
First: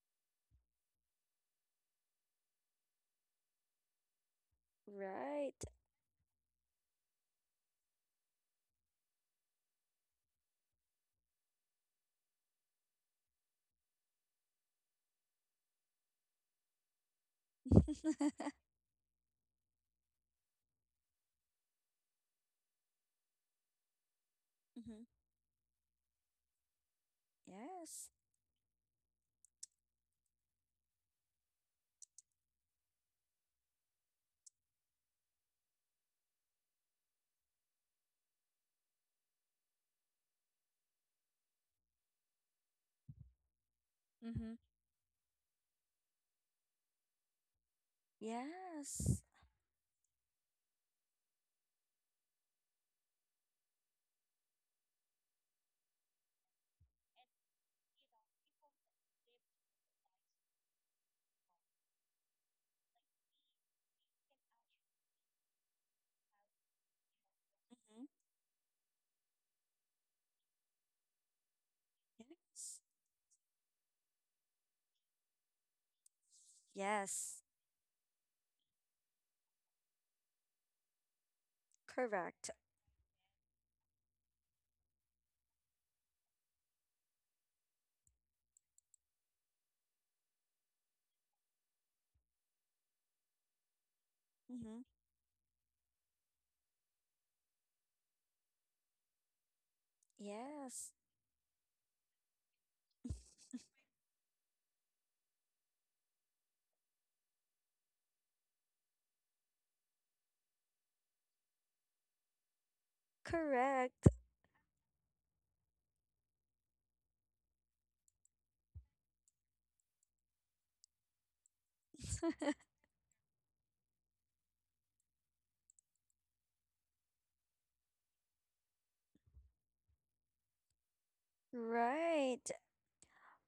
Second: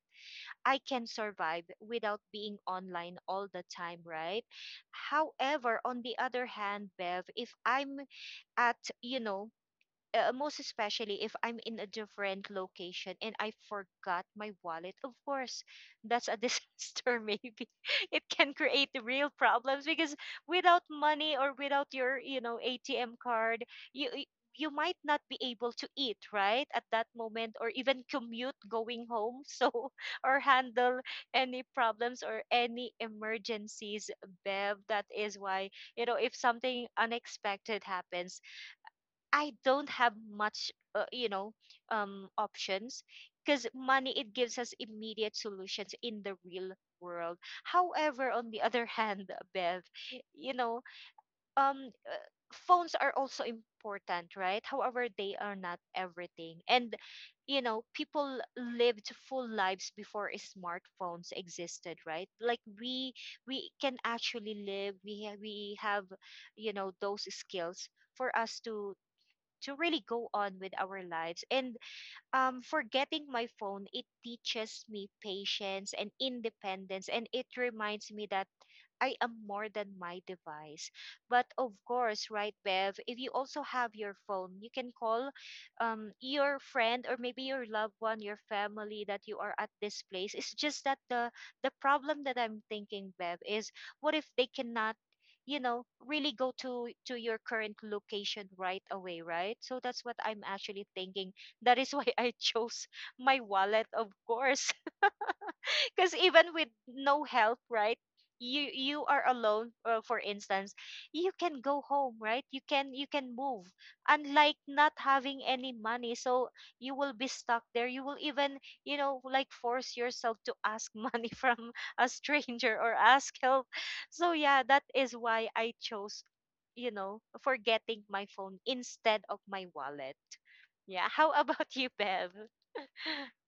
I can survive without being online all the time, right?
Right.
However, on the other hand, Bev, if I'm at, you know, most especially if I'm in a different location and I forgot my wallet, of course, that's a disaster. Maybe
Hmm.
it can create real problems, because without money or without your, you know, ATM card, you y- you might not be able to eat right at that moment, or even
Yes.
commute going home. So, or handle any problems or any emergencies, bev. That is why, you know, if something unexpected happens, I don't have much, you know, options, because money, it
Mm-hmm.
gives us immediate solutions in the real world. However, on the other
Yes.
hand, Bev, you know, um, uh, phones are also important, right? However, they are not everything. And you know, people lived full lives before smartphones existed, right? Like, we can actually live. We have, you know, those skills
Mm-hmm.
for us to really go on with our lives. And
Yes.
for getting my phone, it teaches me patience and independence. And
Yes.
it reminds me that I am more than my device. But of course,
Correct.
right, Bev, if you also have your phone, you can call, your friend or maybe your loved one, your family, that you are at this place. It's just that the problem that I'm thinking, Bev, is, what if they
Mm-hmm.
cannot, you know, really go to your current location right away, right? So that's what I'm actually
Yes.
thinking. That is why I chose my wallet, of course. Because even with no help, right? You are alone. For instance, you can go home, right? You can, you can move.
Correct.
Unlike not having any money, so you will be stuck there. You will even, you know, like, force yourself to ask money from a stranger, or ask help. So yeah, that is why I chose, you know, forgetting my phone instead of my wallet. Yeah. How about you, Bev?
Right.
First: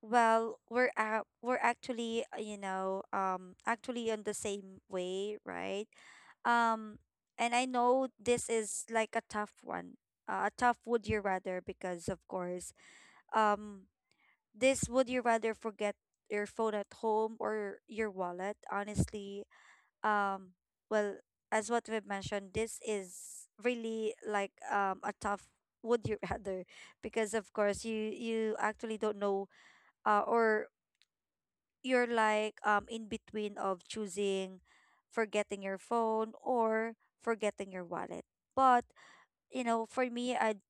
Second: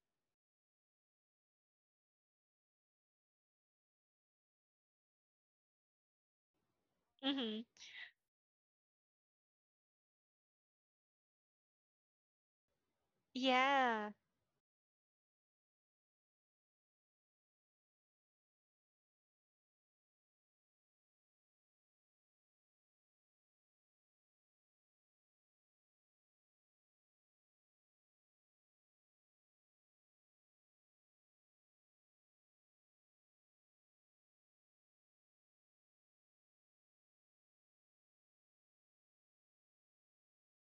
Well, we're actually, you know, actually on the same way, right? Um, and
Mm-hmm.
I know this is like a tough one, a tough would you rather, because, of course, um,
Yeah.
this, would you rather forget your phone at home or your wallet? Honestly, um, well, as what we've mentioned, this is really like a tough would you rather, because of course you actually don't know, or you're like in between of choosing forgetting your phone or forgetting your wallet. But you know, for me, I'd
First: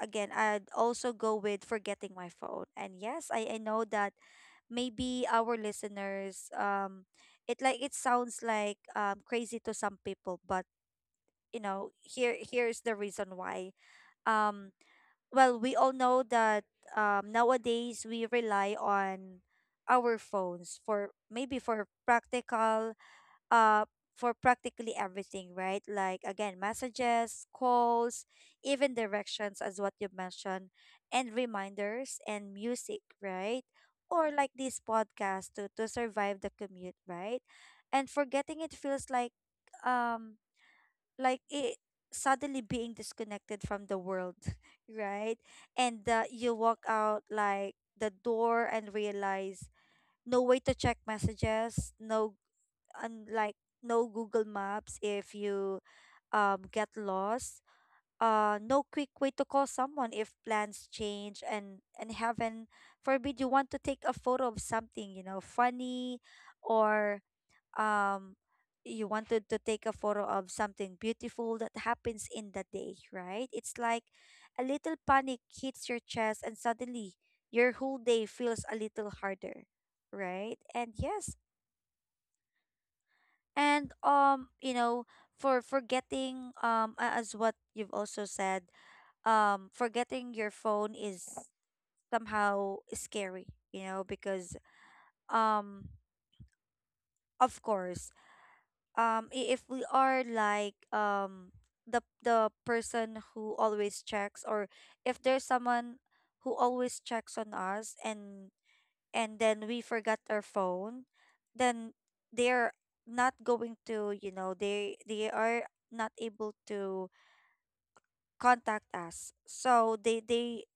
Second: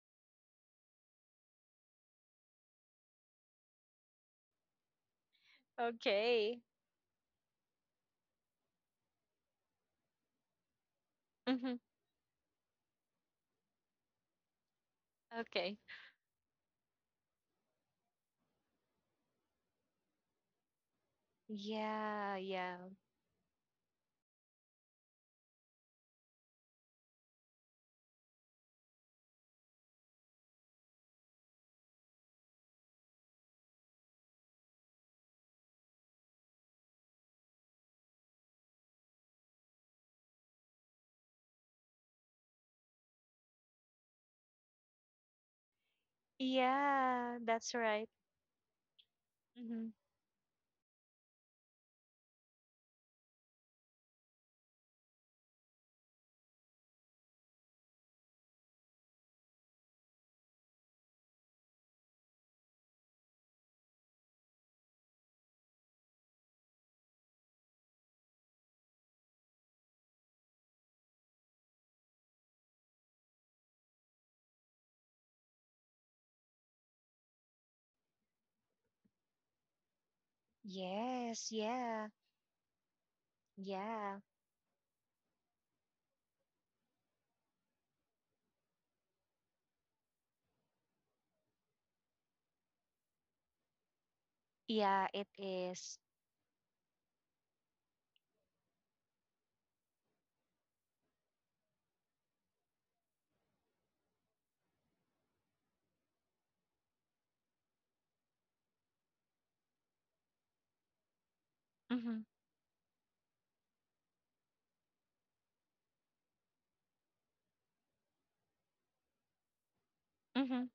again I'd also go with forgetting my phone. And yes, I know that maybe our listeners,
Okay.
it, like it sounds like crazy to some people, but you
Mm-hmm.
know, here's the reason why. Um, well, we
Okay.
all know that, nowadays, we rely on our phones for maybe
Yeah, yeah.
uh for practically everything, right? Like, again, messages, calls, even directions, as what you mentioned, and reminders and music, right? Or like this podcast to survive the commute, right? And forgetting it feels um like it, suddenly being disconnected from the world, right. And you walk out
Yeah, that's
like
right.
the door and realize
Mm-hmm.
no way to check messages, no, and like no Google Maps if you get lost, no quick way to call someone if plans change, and heaven forbid you want to take a photo of something funny, or um you wanted to take a photo of something beautiful that happens in the day, right? It's like a little panic hits your chest and suddenly your whole day feels a little harder, right? And yes,
Yes, yeah,
and
yeah.
um, you know, for forgetting, as what you've also said, forgetting your phone is somehow scary, because,
Yeah, it
um
is.
of course, if we are like, the person who always checks, or if there's someone who always checks on us, and then we forgot our phone, then
Mm-hmm.
they're not going to, they are not able to contact us, so they
Mm-hmm.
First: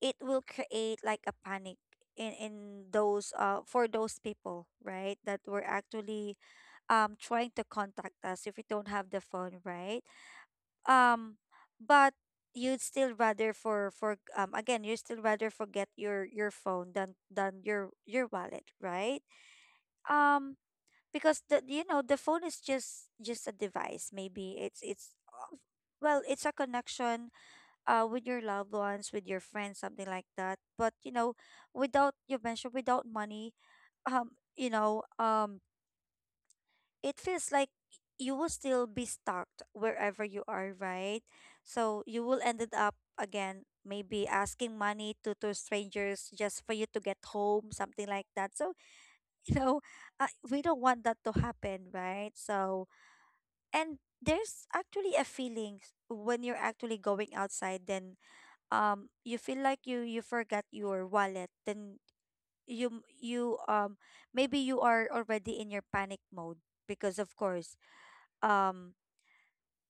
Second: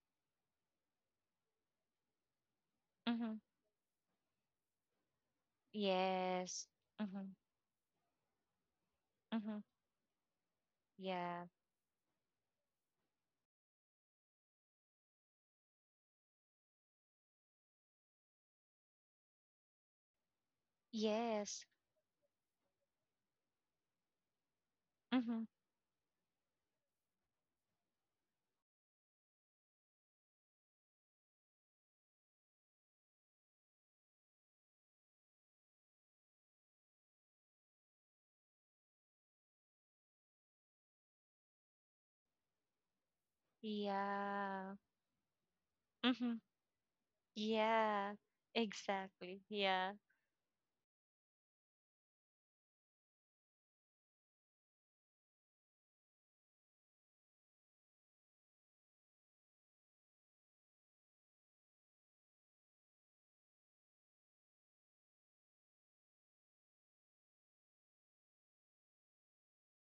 it will create like a panic in those
Mm-hmm.
for those people, right, that were actually
Yes. Mm-hmm.
trying to contact us if we don't have the
Mm-hmm.
phone, right? Um,
Yeah.
but you'd still rather, for again you still rather forget your phone than your wallet, right? Um, because the
Yes.
you know the phone is just a device. Maybe it's
Mm-hmm.
well, it's a connection with your loved ones, with your friends, something like that. But, without, you mentioned, without money, um you know um it feels like you will still be stuck wherever you are, right? So you will ended up again maybe
Yeah.
asking money to strangers
Mm-hmm.
just for you to get home, something
Yeah.
like that. So,
Exactly.
you know,
Yeah.
we don't want that to happen, right? So, and there's actually a feeling, when you're actually going outside, then you feel like you forgot your wallet, then you maybe you are already in your panic mode, because of course um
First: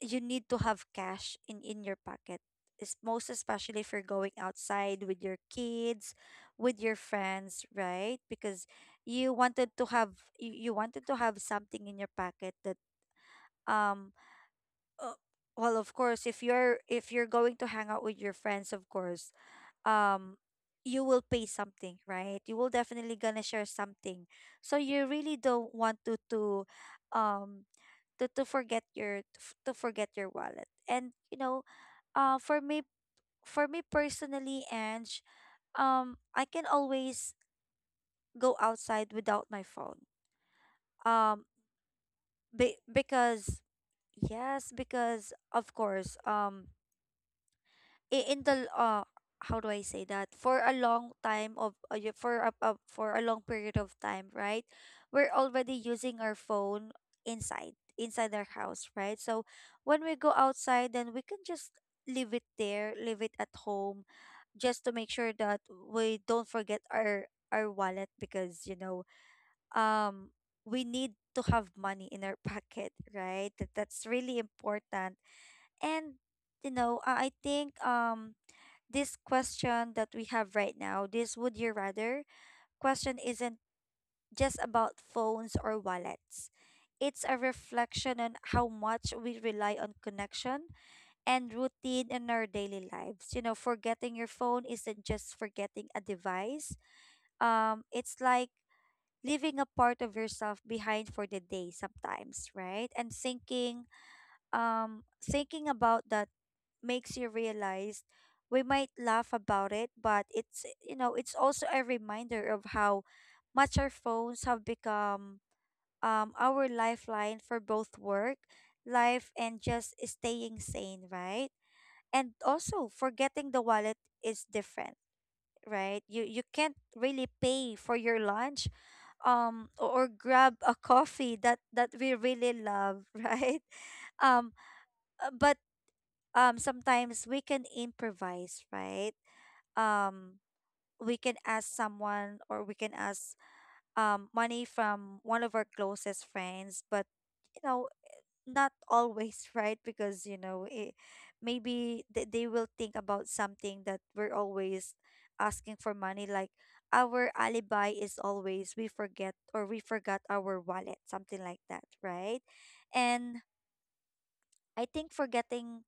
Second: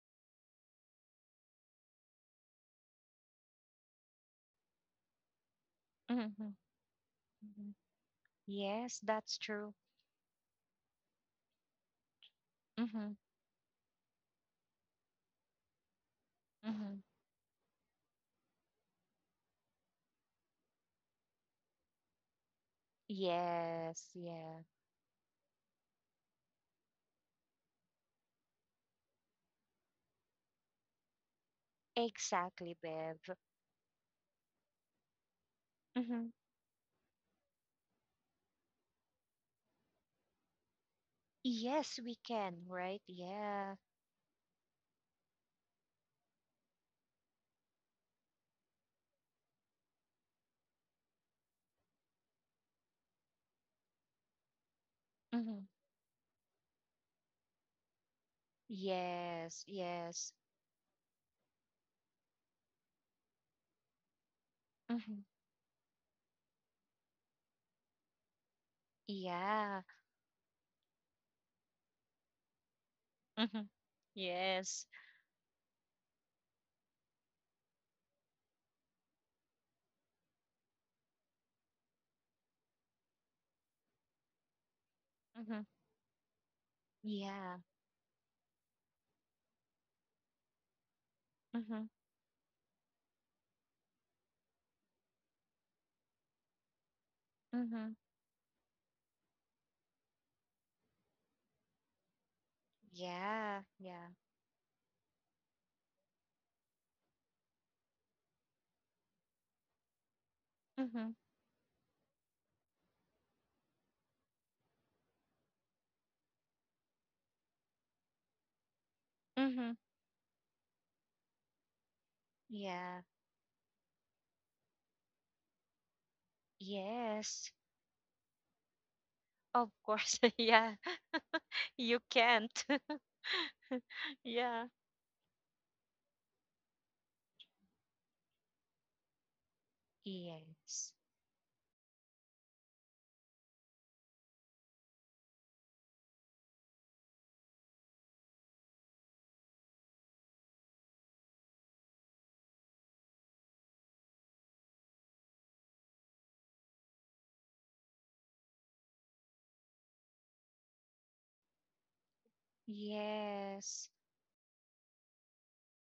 you need to have cash in your pocket. It's most especially if you're going outside with your kids,
Mm-hmm.
with your friends,
Mm-hmm.
right? Because
Yes,
you
that's
wanted
true.
to have, you wanted to have something in your pocket that,
Mm-hmm.
um uh, well, of course, if you're,
Mm-hmm.
if you're going to hang out with your friends, of course um you will pay something, right? You will definitely gonna share
Yes,
something.
yeah.
So you really don't want um to forget your to f- to forget your wallet. And, uh for
Exactly,
me
Bev.
for me personally, Ange, um
Mm-hmm.
i can always go outside without my phone, um
Yes, we can, right?
because
Yeah.
yes because of course, I- in the how do I say that, for a long time of y- for a for a long period of time, right? We're
Hmm.
already using our phone inside our house, right? So
Yes,
when we go
yes.
outside, then we can just leave it there, leave it at home, just to make
Hmm.
sure that we don't forget our wallet, because
Yeah.
um we need to have money in our pocket, right?
Hmm.
That's really
Yes.
important. And I think, this question that we have right now, this would you rather question isn't just about phones
Hmm.
or wallets. It's a
Yeah.
reflection on how much we rely on connection and
Hmm.
routine in our daily lives. Forgetting your phone isn't just forgetting a device.
Hmm.
It's like leaving a part of yourself behind for the day sometimes, right? And
Yeah.
thinking
Yeah.
um thinking about that makes you realize, we might laugh about it, but it's you
Hmm.
know, it's also a reminder of how much our phones have become our lifeline for both work, life and
Hmm.
just staying sane, right? And also,
Yeah.
forgetting the wallet is different, right? You can't really
Yes.
pay for your lunch,
Of
or or
course.
grab a
Yeah.
coffee that
You
we really
can't.
love, right? Um
Yeah.
but sometimes we can improvise, right? um
Yes.
we can ask someone, or we can ask money from one of our closest friends, but, you know not always, right, because you know it, maybe they will think about something, that we're always asking for money, like our alibi is always we forget, or we forgot our wallet, something like that, right. And
Yes.
I think forgetting,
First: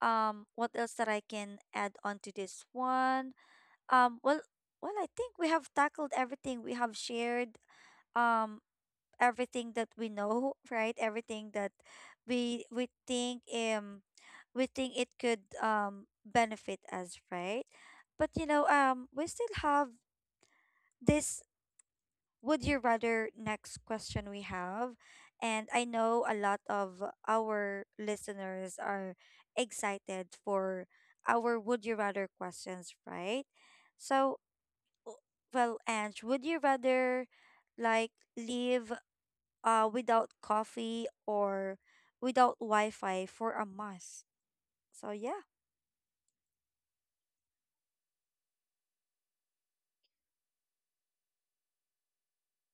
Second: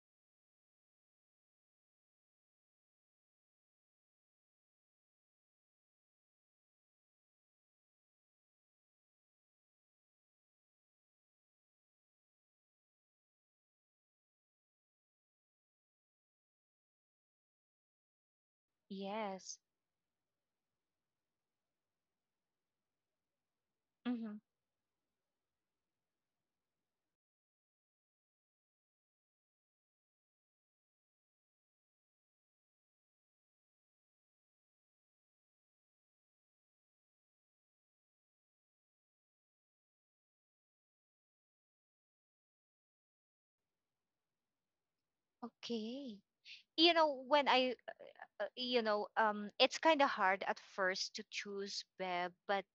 what else that I can add on to this one. Um, well, well, I think we have tackled everything. We have shared um everything that we know, right? Everything that we we think um we think it could benefit us, right? But, we still
Yes.
have this would you rather next question
Hmm.
we have, and I know a lot of our listeners are excited for our would you rather questions, right? So, w- well, Ange, would you rather like live without coffee, or without Wi-Fi for a month? So yeah.
Okay. You know, when I, you know, it's kind of hard at first to choose web, but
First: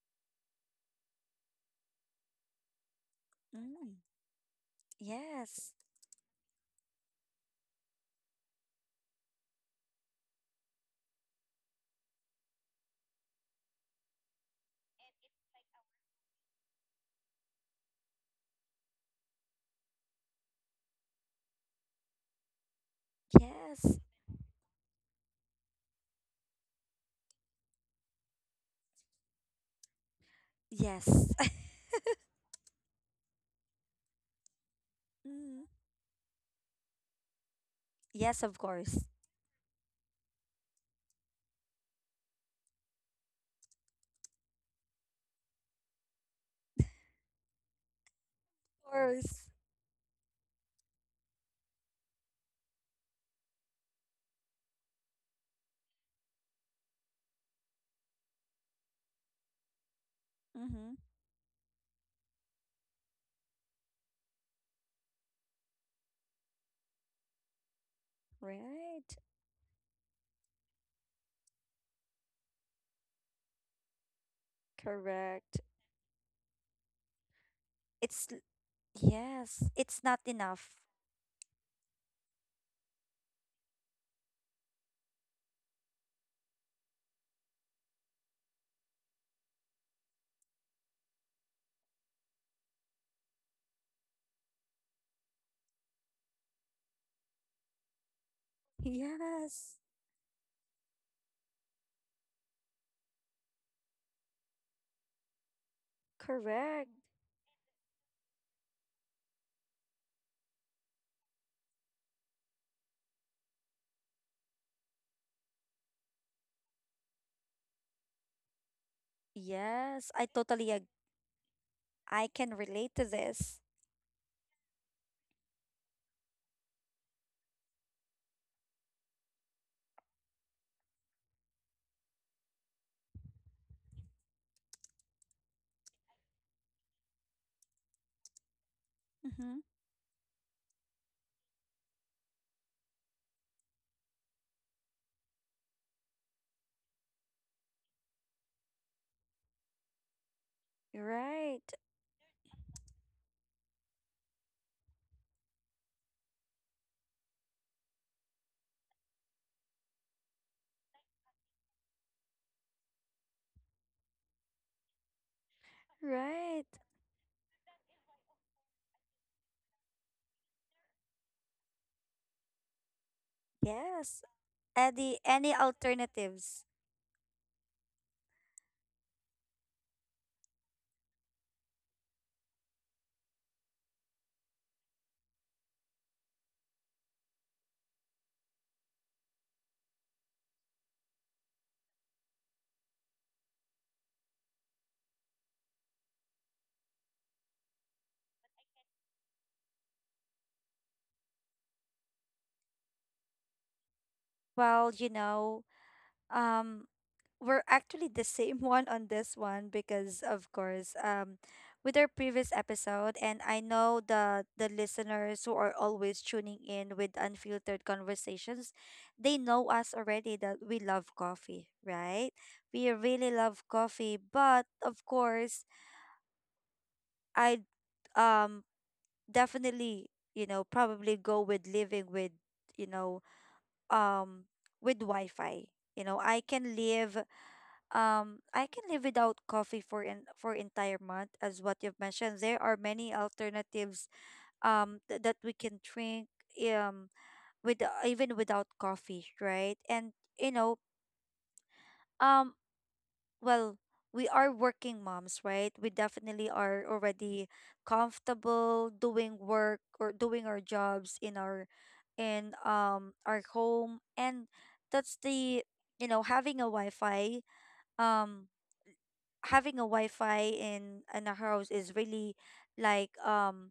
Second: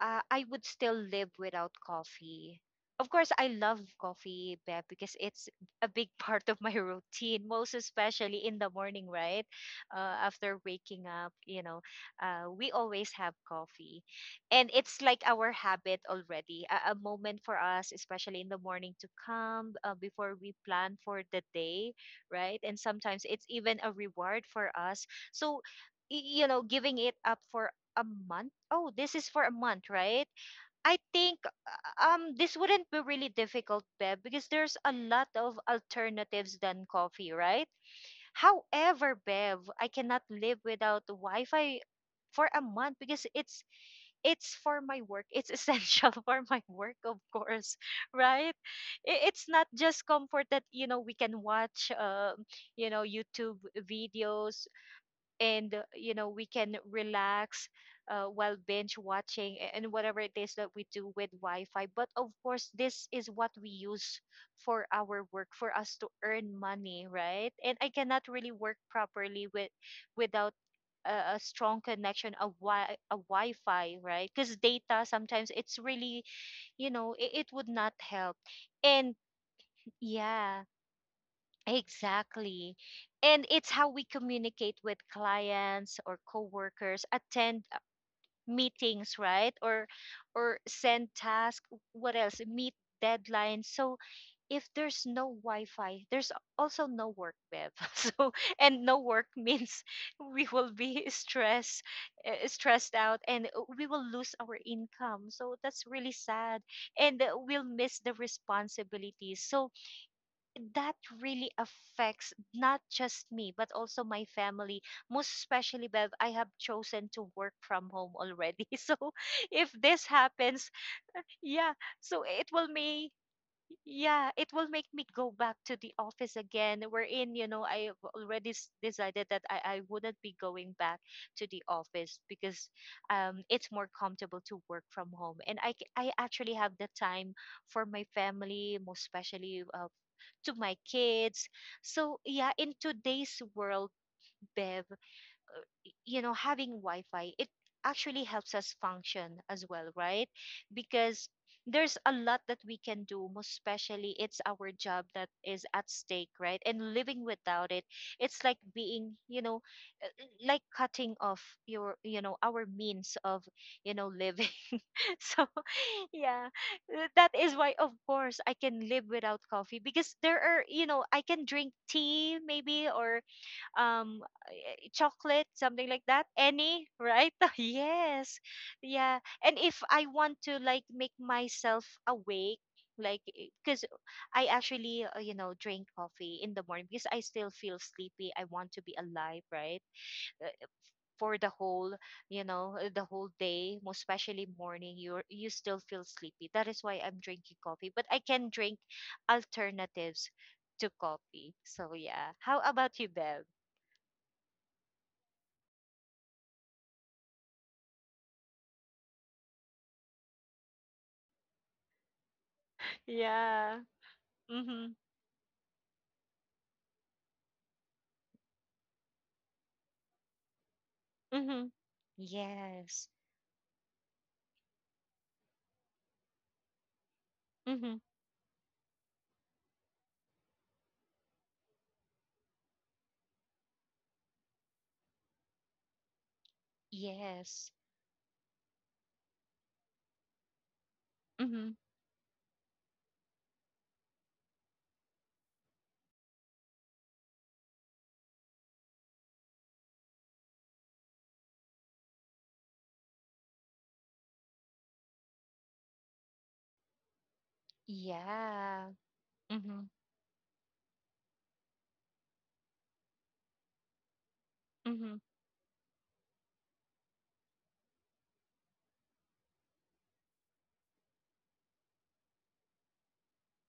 I would still live without coffee. Of course, I love
Mm,
coffee, Beb, because it's
yes.
a big part of my routine, most especially in the morning, right? After waking up, you know, we always have coffee. And it's like our habit already, a moment for us, especially in the morning, to come, before we plan for the day, right? And sometimes it's even a
Yes.
reward for us. So, you know, giving it up for a month. Oh, this is for a month, right? I
Yes.
think, this wouldn't be really difficult, Bev, because there's a lot of
Mm,
alternatives than coffee, right?
yes, of course. Of
However, Bev, I cannot live without Wi-Fi for a month, because it's for my work. It's essential for my work, of course, right?
course.
It's not just comfort, that you know, we can watch, you know, YouTube videos. And you know, we can relax, while binge watching, and whatever it is that we
Mm-hmm.
do with wi-fi. But of course, this is what we use for our work, for us to earn money, right? And I cannot really work
Right.
properly with, without a strong connection, a wi-fi, right? Because data, sometimes
Correct.
it's really, you know, it would not
It's
help.
l-
And
yes, it's not
yeah.
enough.
Exactly. And it's how we communicate with clients or coworkers, attend, meetings, right? Or send tasks, what else? Meet deadlines. So if there's no Wi-Fi, there's also no work, Bev. So, and no work
Yes.
means we will be stressed, stressed out, and we will lose our income. So that's really sad.
Correct.
And we'll miss the responsibilities. So that really affects not just me, but also my family, most especially bev, I have chosen to work from home already. So if this
Yes,
happens, yeah, so
I
it
can
will
relate to
may,
this.
yeah, it will make me go back to the office again. Wherein, you know, I've already decided that I wouldn't be going back to the office, because it's more comfortable to work from home. And I, I actually have the time for my family, most
Mm-hmm.
especially, to my kids. So, yeah, in today's world, Bev, you know, having Wi-Fi, it actually helps us function as well, right? Because
Right.
there's a lot that we can do, most especially it's our job that is at stake, right? And living without it, it's like being, you know, uh, like cutting off your, you know, our means of, you know, living. So yeah,
Right.
that is why, of course, I can live without coffee, because there are, you know, I can drink tea, maybe, or
Yes.
um
Any
chocolate,
any
something like that,
alternatives?
any, right? Yes, yeah. And if I want to like make myself awake, like, because I actually, you know, drink coffee in the morning because I still feel sleepy, I want to be alive, right? Uh, for the whole, you know, the whole day, most especially morning, you're, you still feel sleepy, that is why I'm drinking coffee, but I can drink alternatives to coffee. So yeah, how about you, bev?
Well, um, we're actually the same one on this one, because of course, with our previous episode, and I
Yeah.
know the
Mhm.
listeners who are always tuning in with Unfiltered Conversations, they know us already that we love coffee,
Mhm.
right? We
Yes.
really love coffee, but of course, I
Mhm.
um definitely, probably go with living with, you know, um with Wi-Fi. I can live
Yes.
um I can live without coffee for an, for entire month, as
Mhm.
what you've mentioned. There are many alternatives, that we can drink, um with, even without coffee, right? And, you know, um well, we are working moms, right? We definitely are already comfortable
Yeah.
doing work
Mhm.
or doing our jobs in our, in our home, and that's
Mhm.
the, having a Wi-Fi, um having a Wi-Fi in a house is really like,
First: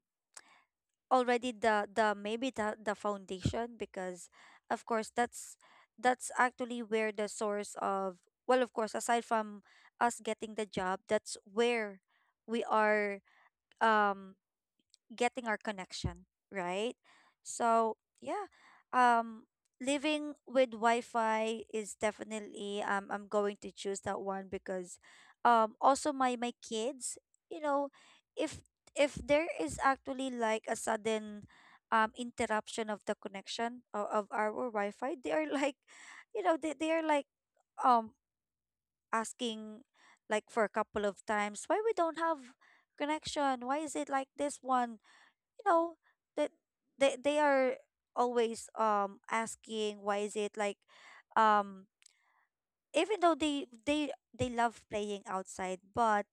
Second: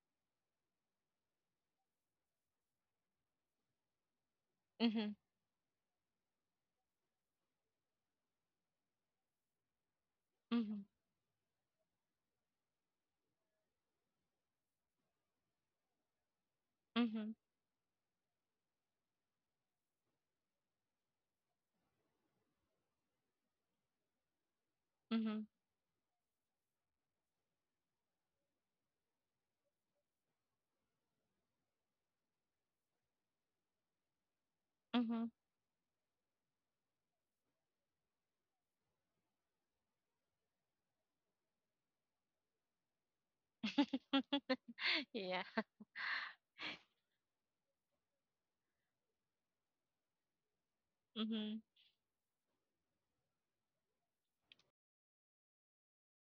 already the maybe the foundation, because of course
Mhm.
that's, actually where the source of, well, of course, aside from us getting the
Mhm.
job, that's where we are um getting our connection, right?
Mhm.
So yeah, um, living with Wi-Fi is definitely, I'm going to choose that one, because,
Mhm.
also my kids, you know, if if there is actually like a sudden interruption of the connection of our Wi-Fi,
Mhm.
they are like, they are like um asking, like for a couple of times, why we don't have connection, why is it like this one.
Yeah.
No, that, they are always asking why is it like,
Mhm.
um even though they love playing outside, but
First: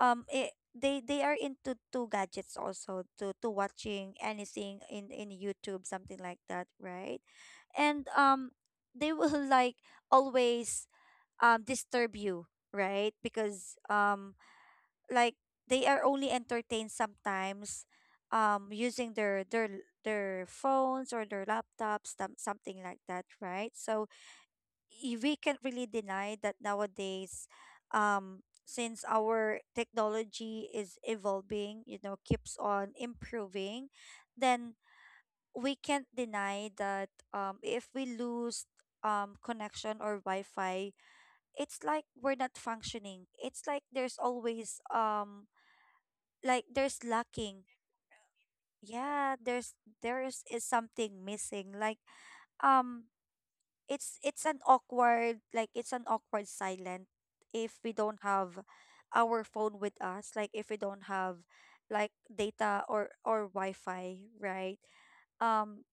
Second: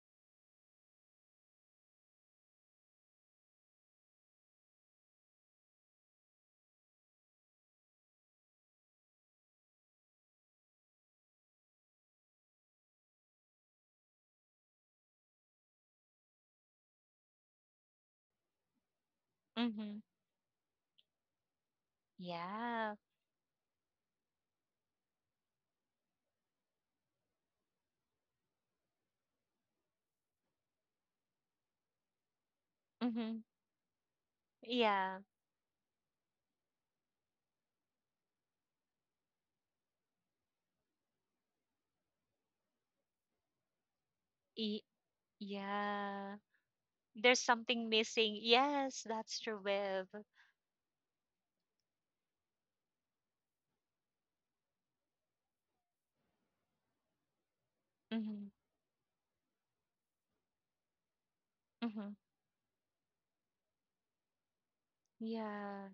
it, they are into to gadgets, also to watching anything in YouTube, something like that, right. And they will like always disturb you, right, because like, they are only entertained sometimes using their their
Mhm.
their phones or their laptops, something
Yeah.
like that, right. So, we can't really deny that nowadays, since our technology is evolving, keeps on
Mhm.
improving, then
Yeah.
we can't deny that, if we lose connection or Wi-Fi, it's like we're not functioning, it's like there's always,
E- yeah.
like, there's
There's
lacking.
something missing. Yes,
Yeah,
that's true,
there's
Viv.
there is, is something missing, like, um it's an awkward silent if we don't
Mhm.
have our phone with us, like if we don't have like
Mhm.
data or Wi-Fi, right. um
Yeah.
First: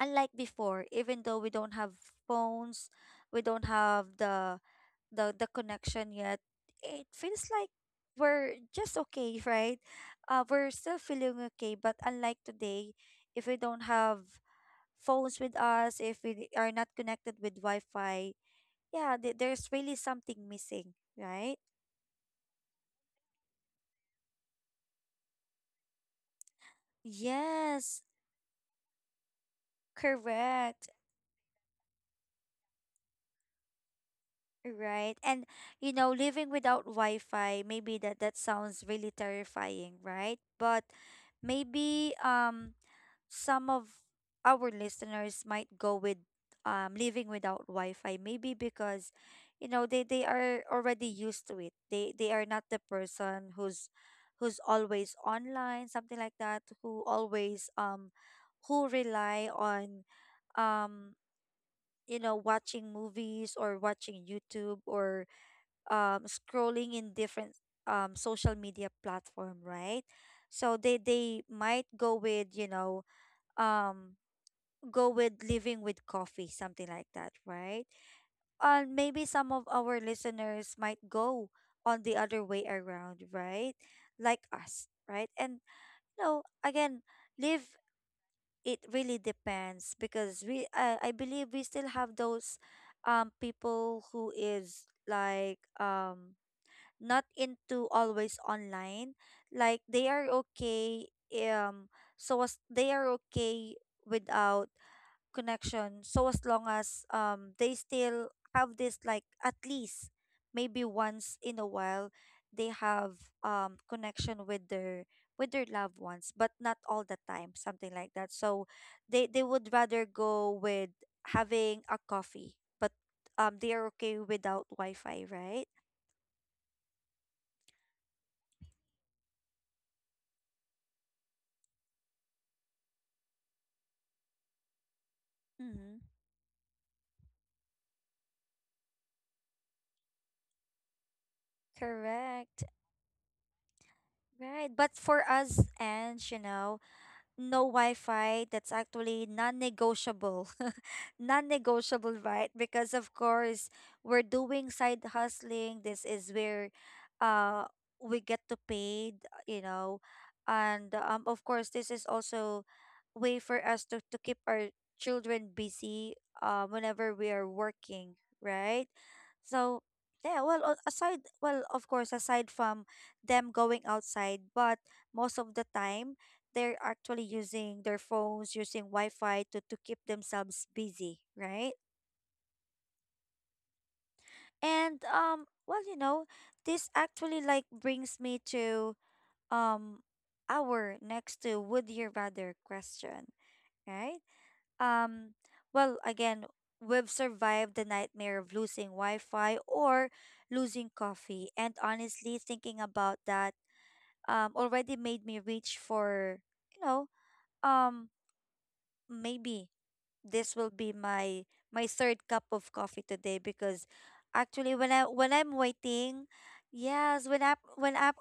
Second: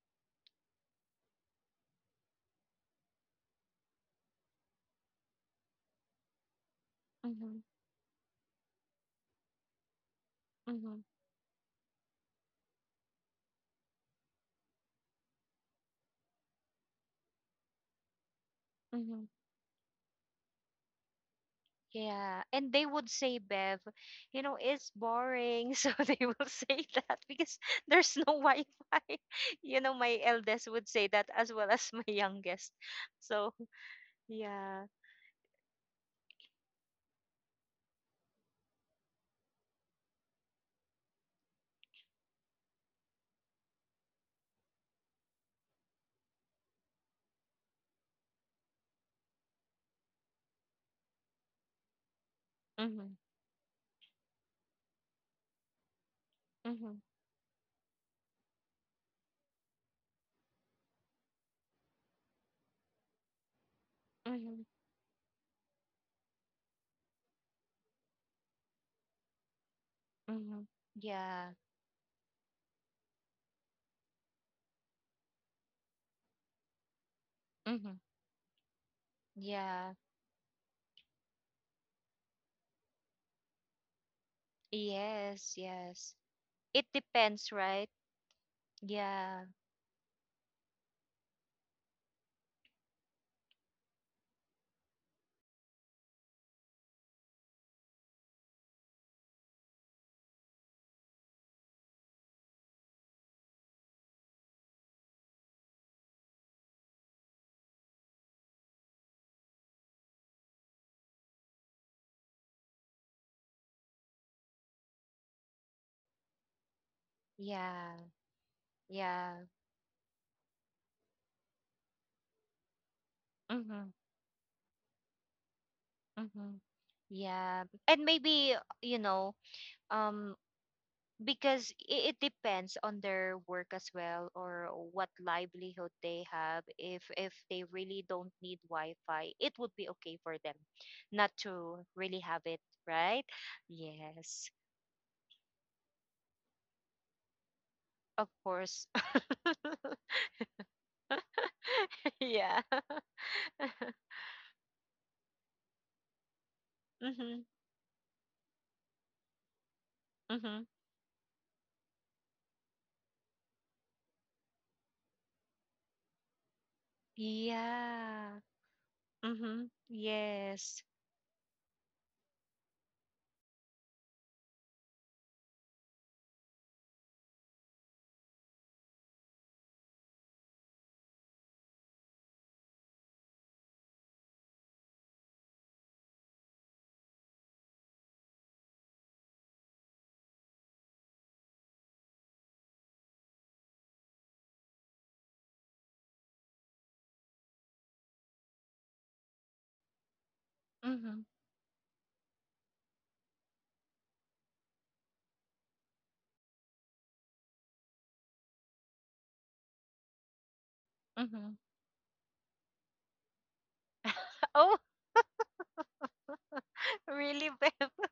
Unlike before, even though we don't have phones, we don't have the connection yet. It feels
Mhm.
like we're just okay, right? We're still
Mhm.
feeling okay, but unlike today, if we don't have phones with us, if we are not connected with Wi-Fi, yeah,
Mhm.
there's really something missing, right?
Yeah, and they would say, Bev, you know, it's boring. So they will say that, because
Yes,
there's no Wi-Fi. You know, my eldest would
correct.
say that as well as my youngest. So yeah.
Right. And, living without Wi-Fi, maybe that sounds really terrifying, right? But maybe some of our listeners might go with living without Wi-Fi, maybe because you know they are already used to it. They are not the
Mm-hmm.
person who's always online, something like that,
Mm-hmm.
who always who rely on um you know watching movies or watching
Mm-hmm.
YouTube or scrolling in different social media platform, right?
Mm-hmm.
So they
Yeah.
might go with, you know, um go with living with coffee, something like that, right?
Mm-hmm.
And maybe some of
Yeah.
our listeners might go on the other way around, right? Like us, right?
Yes,
And
yes.
no,
It
again,
depends,
live
right?
it really
Yeah.
depends because we I believe we still have those people who is like not into always online like they are okay um so as they are okay without connection. So as long as they still have this like at least maybe once in a while they have connection with their loved ones, but not all the time, something
Yeah.
like that. So they
Yeah.
would rather go with having a coffee, but they are
Mm-hmm.
okay without Wi-Fi, right?
Mm-hmm. Yeah. And maybe, you know, um because, it depends on their work as well, or what livelihood
Mm-hmm.
they have. If they really don't need wi-fi, it would be okay for them not to really have
Correct.
it, right? Yes,
Right, but for us, and you know, no
of
Wi-Fi, that's
course.
actually non-negotiable. Non-negotiable, right?
Yeah.
Because of course, we're doing side hustling. This is where
Mhm.
uh we get to paid, you know.
Mhm.
And of course, this is also way for us to keep our children busy whenever we are working,
Yeah.
right?
Mhm.
So yeah, well,
Yes.
aside, well, of course, aside from them going outside, but most of the time they're actually using their phones, using Wi-Fi to keep themselves busy, right? And well, you know, this actually like brings me to um our next to would you rather question, right? Um, well, again, we've survived the nightmare of losing Wi-Fi or losing
Mhm.
coffee, and honestly, thinking about that already made me reach for you know um maybe this will be my
Mhm.
my third cup of coffee today because actually
Oh
when I'm waiting, yes, when I
really,
when
Bev?
I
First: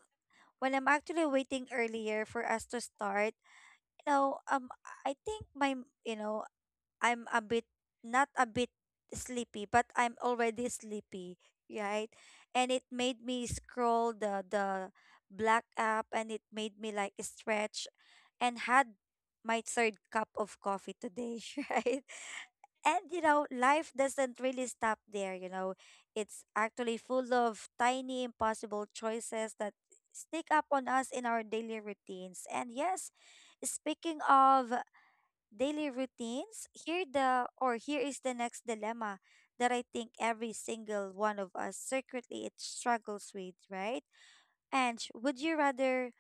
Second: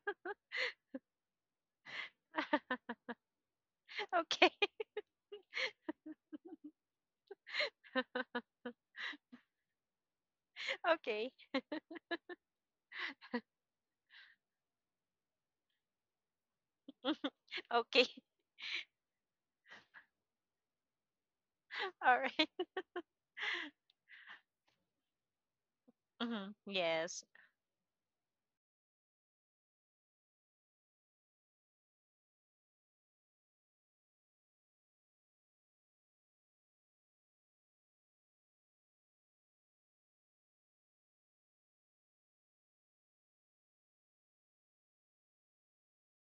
when I'm actually waiting earlier for us to start, you know,
Okay.
I think my you know, I'm a bit not a bit sleepy, but I'm already
Okay.
sleepy, right? And it made me scroll the black app and it made me like stretch
Okay.
and had my third cup of coffee today, right?
All right.
And you know, life doesn't really stop there, you know. It's
Mhm.
actually
Yes.
full of tiny impossible choices that sneak up on us in our daily routines. And yes, speaking of daily routines, here is the next dilemma that I think every single one of us secretly it struggles with, right? And would you rather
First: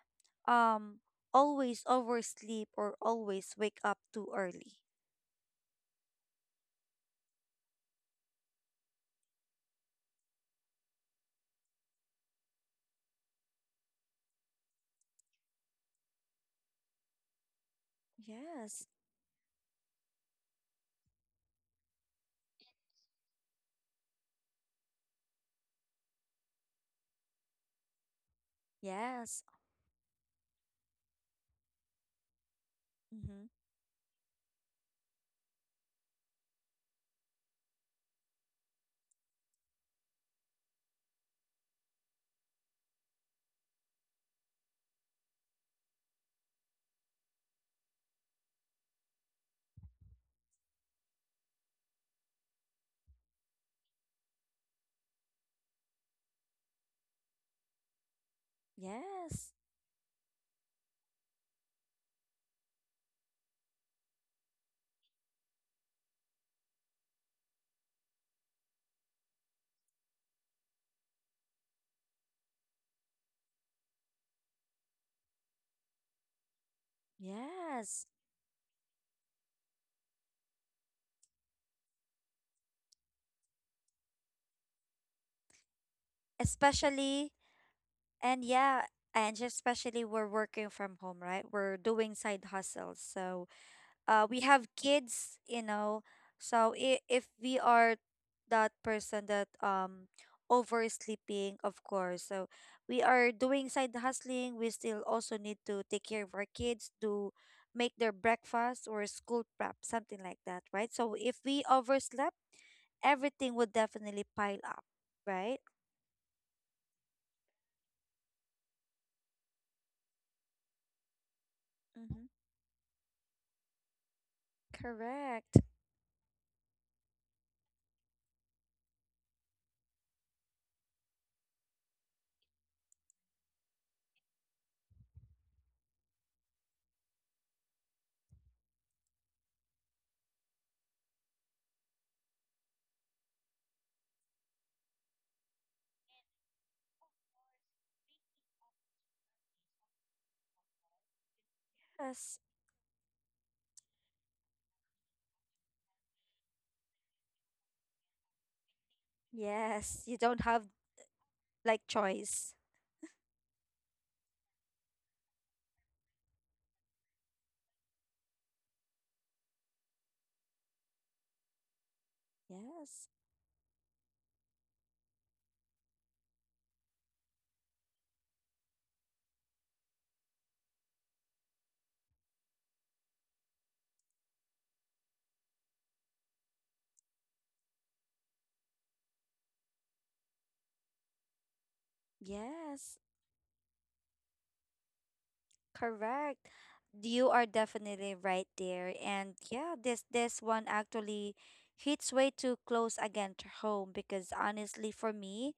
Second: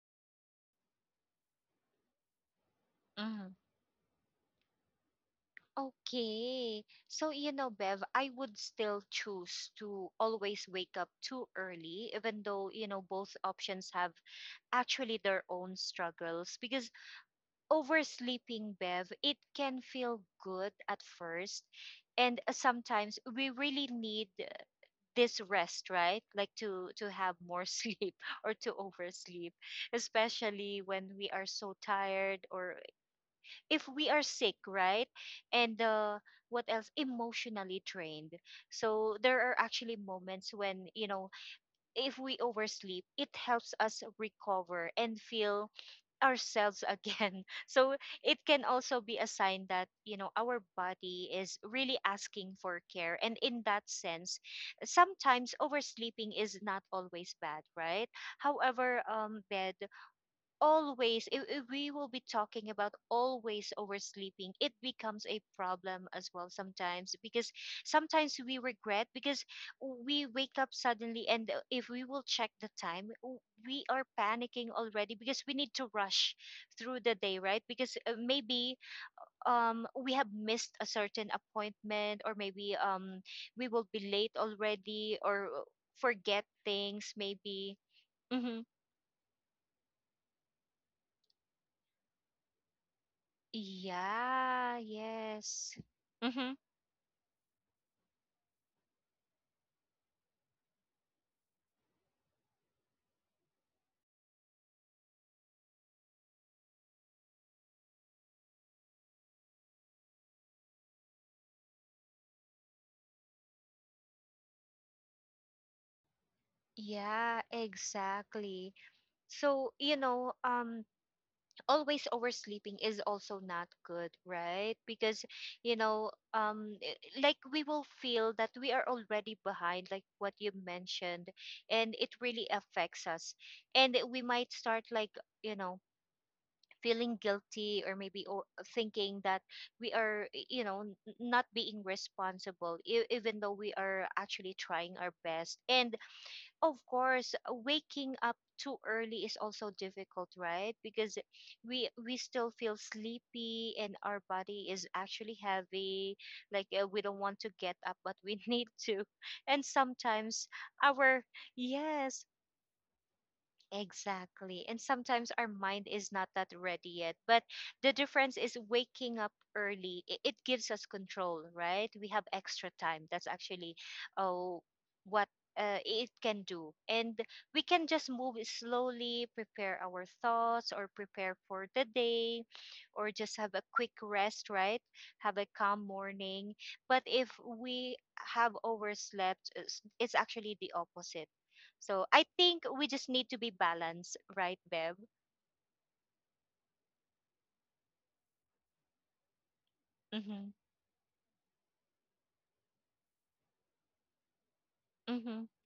um always oversleep or
Mhm.
always wake up too early?
Okay. So, you know, Bev, I would still choose to always wake up too early, even though, you know, both options have actually their own struggles. Because oversleeping,
Yes.
Bev, it can feel good at first. And sometimes we really need, this rest, right? Like, to have more sleep, or to
Yes.
oversleep, especially when we are so tired, or if we are sick, right? And what else? Emotionally trained. So there are actually moments when, you know, if we oversleep, it helps us recover and feel ourselves again. So it can also be a sign that, you know, our body is really asking for care. And in that sense, sometimes oversleeping is not always bad, right? However,
Yes,
bed always, if we will be talking about always oversleeping, it becomes a problem as well sometimes, because sometimes we regret, because we wake up suddenly, and if we will check the time, we are panicking already, because we need to rush through the day, right? Because
yes.
maybe, we have missed a certain appointment, or maybe, we will be late already, or forget things,
Especially,
maybe.
and
Mhm.
yeah, and especially we're working from home, right? We're doing side hustles. So, we have
Yeah,
kids, you
yes.
know.
Mm-hmm.
So if we are that person that oversleeping, of course. So we are doing side hustling. We still also need to take care of our kids, to make their breakfast or school prep, something like that, right? So if we overslept everything would definitely pile up, right?
Yeah, exactly. So, you know, always
Mm-hmm.
oversleeping is also not good, right? Because,
Correct.
you know, like, we will feel that we are already behind, like what you mentioned, and it really affects us. And we might start, like, you know, feeling guilty, or maybe, thinking that we are, you know, not being responsible, even though we are actually trying our best. And of course, waking up too early is also difficult, right? Because we
Yes.
still feel sleepy, and our body is actually heavy, like, we don't want to get up, but we need to. And
Yes. You don't
sometimes
have
our,
like
yes.
choice.
Exactly. And sometimes our mind is not that ready yet. But the difference is waking up early. It gives us control, right? We have extra time.
Yes.
That's actually, oh, what, it can do. And we can just move slowly, prepare our thoughts, or prepare for the day, or just have a quick rest, right? Have a calm morning. But if we have overslept, it's actually the opposite. So I think we
Yes.
just need to be balanced, right, Bev?
Correct. You are definitely right there. And yeah, this
Mm-hmm.
this one actually hits way too close again to home because honestly for
Mm-hmm.
me,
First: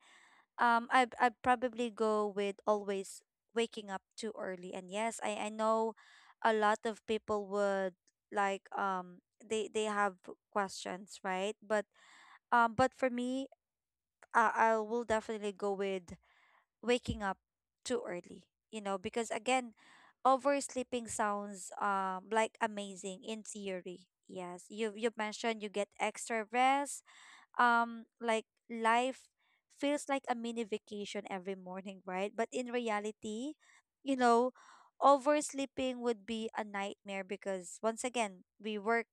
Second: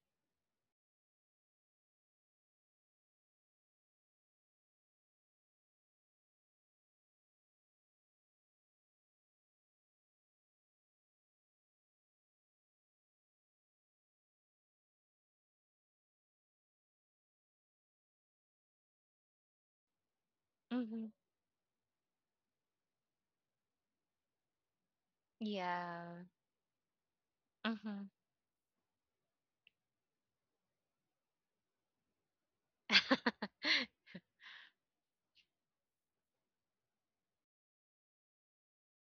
um I probably go with always waking up too early. And yes, I know a lot of people would like they have questions, right? But for me, I will definitely go with waking up too early, you know, because again,
Mm-hmm.
oversleeping sounds like amazing in theory. Yes, you mentioned you get
Yeah.
extra rest
Mm-hmm.
like life feels like a mini vacation every morning, right? But in reality, you know, oversleeping would be a nightmare because once again, we work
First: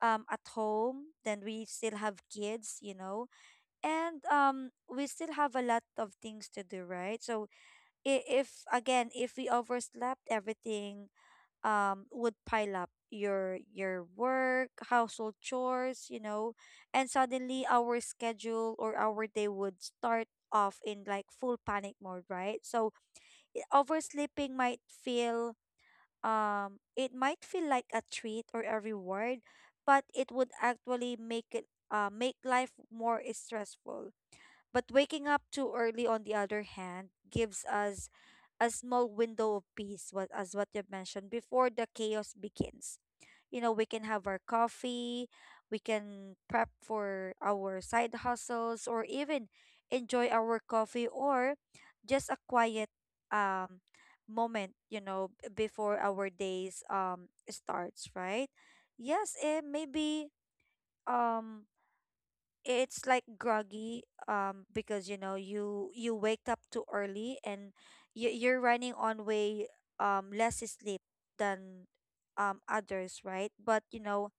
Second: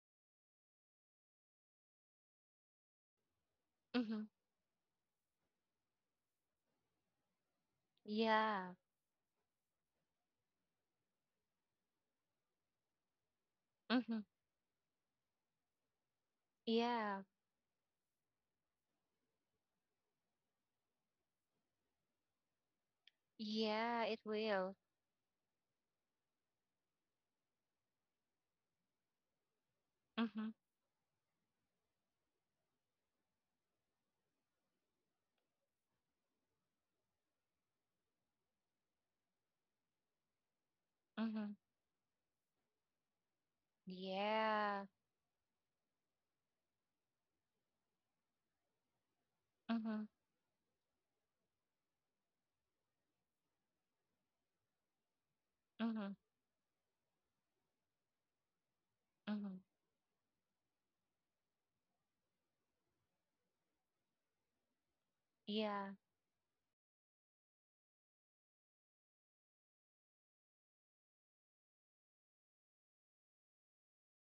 at home, then we still have kids, you know,
Mm-hmm.
and we still have a lot of things to do, right? So if
Yeah.
again, if we overslept everything would pile up your
Mm-hmm.
work household chores, you know, and
Yeah.
suddenly our schedule or our day would start off in like full panic mode, right? So
Yeah, it
oversleeping
will.
might feel it might feel like a treat or a reward, but it
Mm-hmm.
would actually make it make life more stressful. But waking up too early on the other hand gives us a small window of peace, what as what you mentioned,
Mm-hmm.
before the chaos begins. You know, we can have our
Yeah.
coffee, we can prep for our side hustles, or even
Mm-hmm.
enjoy our coffee or just a quiet um moment, you know, before
Mm-hmm.
our days starts, right? Yes,
Mm-hmm.
maybe um it's like groggy because you know you
Yeah.
you wake up too early and you're running on way less sleep than others, right? But you know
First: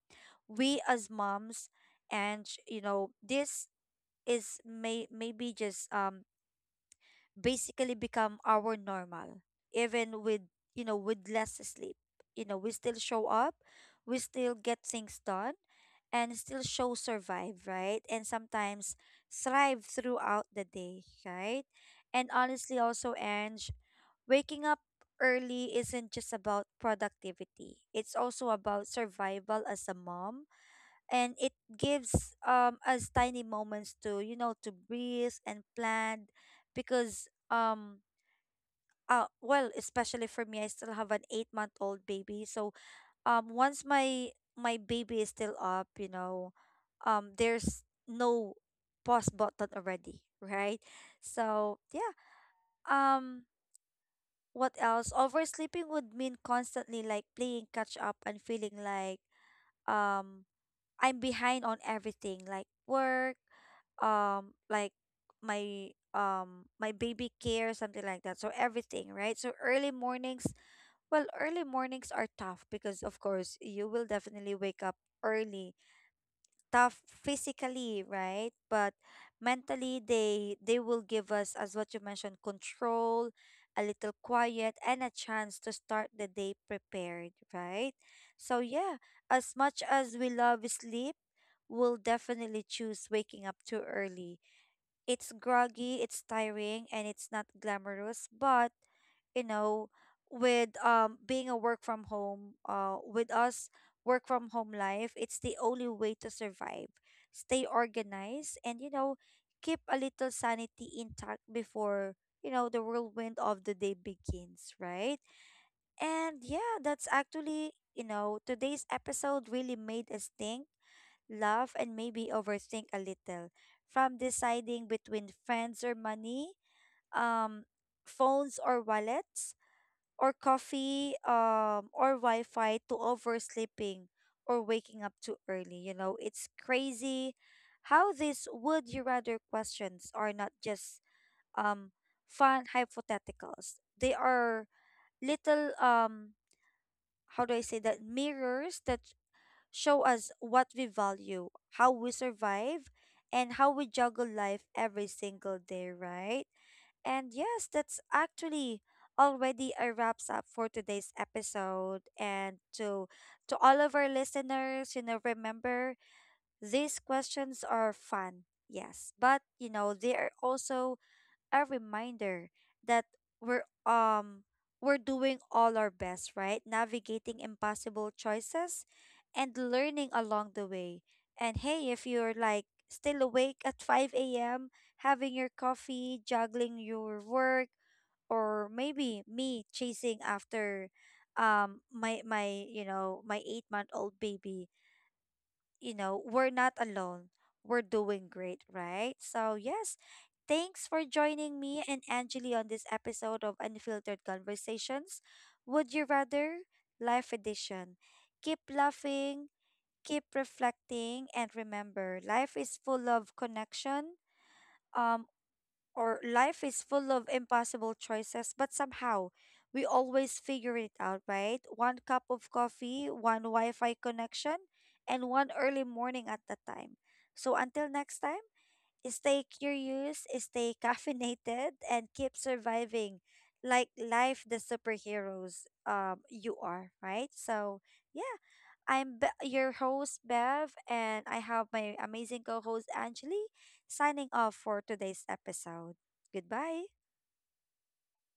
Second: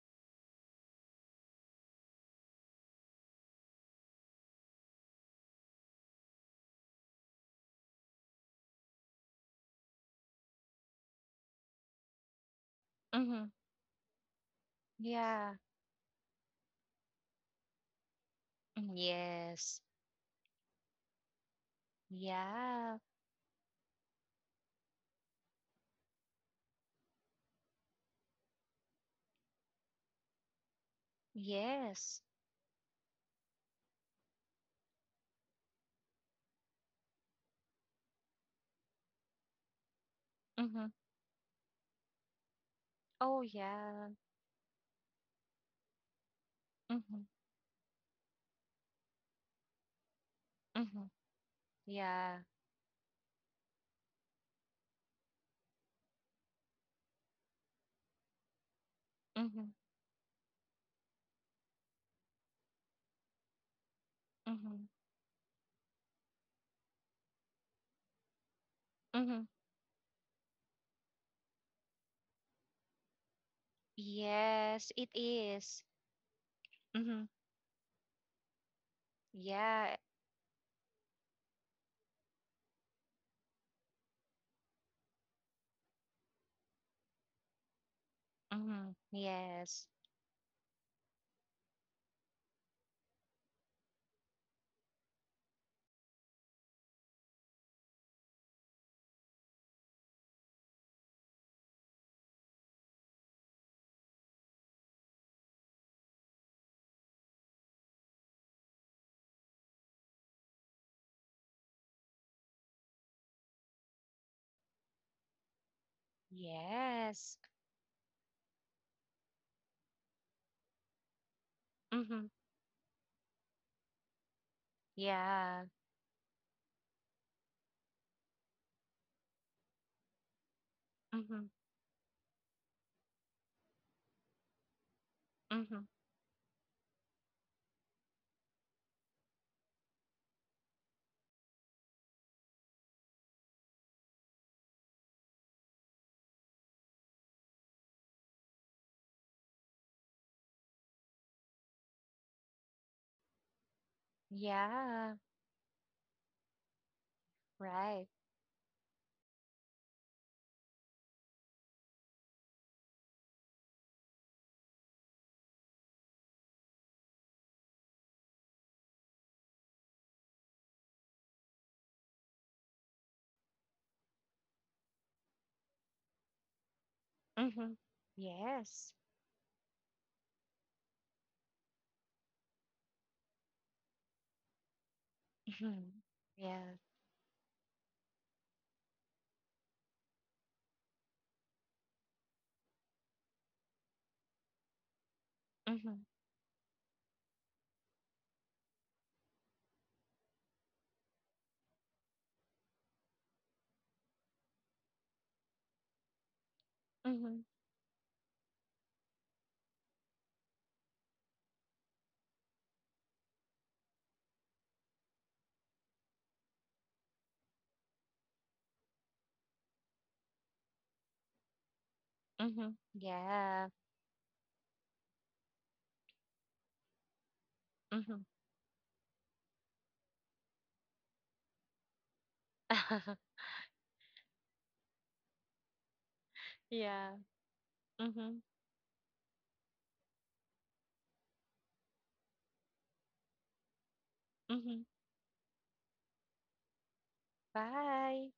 we as moms, and you know this is maybe just basically become our normal even with you know with less sleep, you know we still show
Mm-hmm.
up, we still get things done,
Yeah.
and still show survive, right? And
Mm,
sometimes
yes.
thrive throughout the day, right? And honestly
Yeah.
also Ange, waking up early isn't just about productivity, it's also about survival as a mom, and it
Yes.
gives us tiny moments to you know to breathe and plan because well especially for me I
Mm-hmm.
still have an 8-month-old baby, so
Oh
once
yeah.
my baby is still up, you know,
Mm-hmm.
there's no pause button already, right?
Mm-hmm.
So yeah,
Yeah.
um what else, oversleeping would mean constantly like playing catch up and feeling like
Mm-hmm.
um I'm behind on everything like work,
Mm-hmm.
like my my baby care, something like that, so everything, right? So early mornings, well early mornings are tough because of course you will definitely wake
Yes,
up
it
early,
is.
tough
Mm-hmm.
physically right, but
Yeah.
mentally they will give us, as what you mentioned, control, a little quiet and a chance to start the day prepared, right? So
Mm-hmm.
yeah, as much
Yes.
as we love sleep, we'll definitely choose waking up too early. It's groggy, it's tiring, and it's not glamorous. But, you know, with being a work from home, with us work from home life, it's the only way to survive. Stay organized and, you know, keep a little sanity intact before, you know, the whirlwind of the day begins, right? And yeah, that's
Yes.
actually, you know, today's episode really made us think, laugh, and
Mm-hmm.
maybe overthink a little. From deciding between
Yeah.
friends or money, um, phones or wallets, or coffee,
Mm-hmm.
or Wi Fi to oversleeping or waking up too early.
Mm-hmm.
You know, it's crazy how these would you rather questions are not just um, fun hypotheticals. They are little how do I say that, mirrors that show us what we value, how we survive, and how we juggle life every
Yeah.
single day, right? And yes, that's
Right.
actually already a wraps up for today's episode. And to all of our listeners, you know, remember these questions are fun, yes, but you know, they are also a reminder that we're um we're doing all our best, right? Navigating
Mm-hmm.
impossible choices
Yes.
and learning along the way. And hey, if you're like still awake at 5 a.m., having your
Mm-hmm.
coffee,
Yeah.
juggling your work, or maybe me chasing after my my you know my 8 month old baby, you
Mm-hmm.
know, we're not alone. We're doing great, right? So, yes, thanks for joining me and Angeli on this episode of Unfiltered Conversations. Would you rather? Life
Mm-hmm.
edition. Keep laughing, keep reflecting, and remember life is full of connection. Um, or life is full of impossible choices, but somehow we always figure it out, right? One cup of
Mm-hmm.
coffee, one
Yeah.
Wi Fi connection, and one early morning at the time. So until next
Mm-hmm.
time, stay curious, stay caffeinated, and keep surviving like life the superheroes you are,
Yeah.
right? So
Mm-hmm.
yeah, your host Bev, and I have my amazing co-host Angeli signing off
Mm-hmm.
for today's episode. Goodbye.
Bye.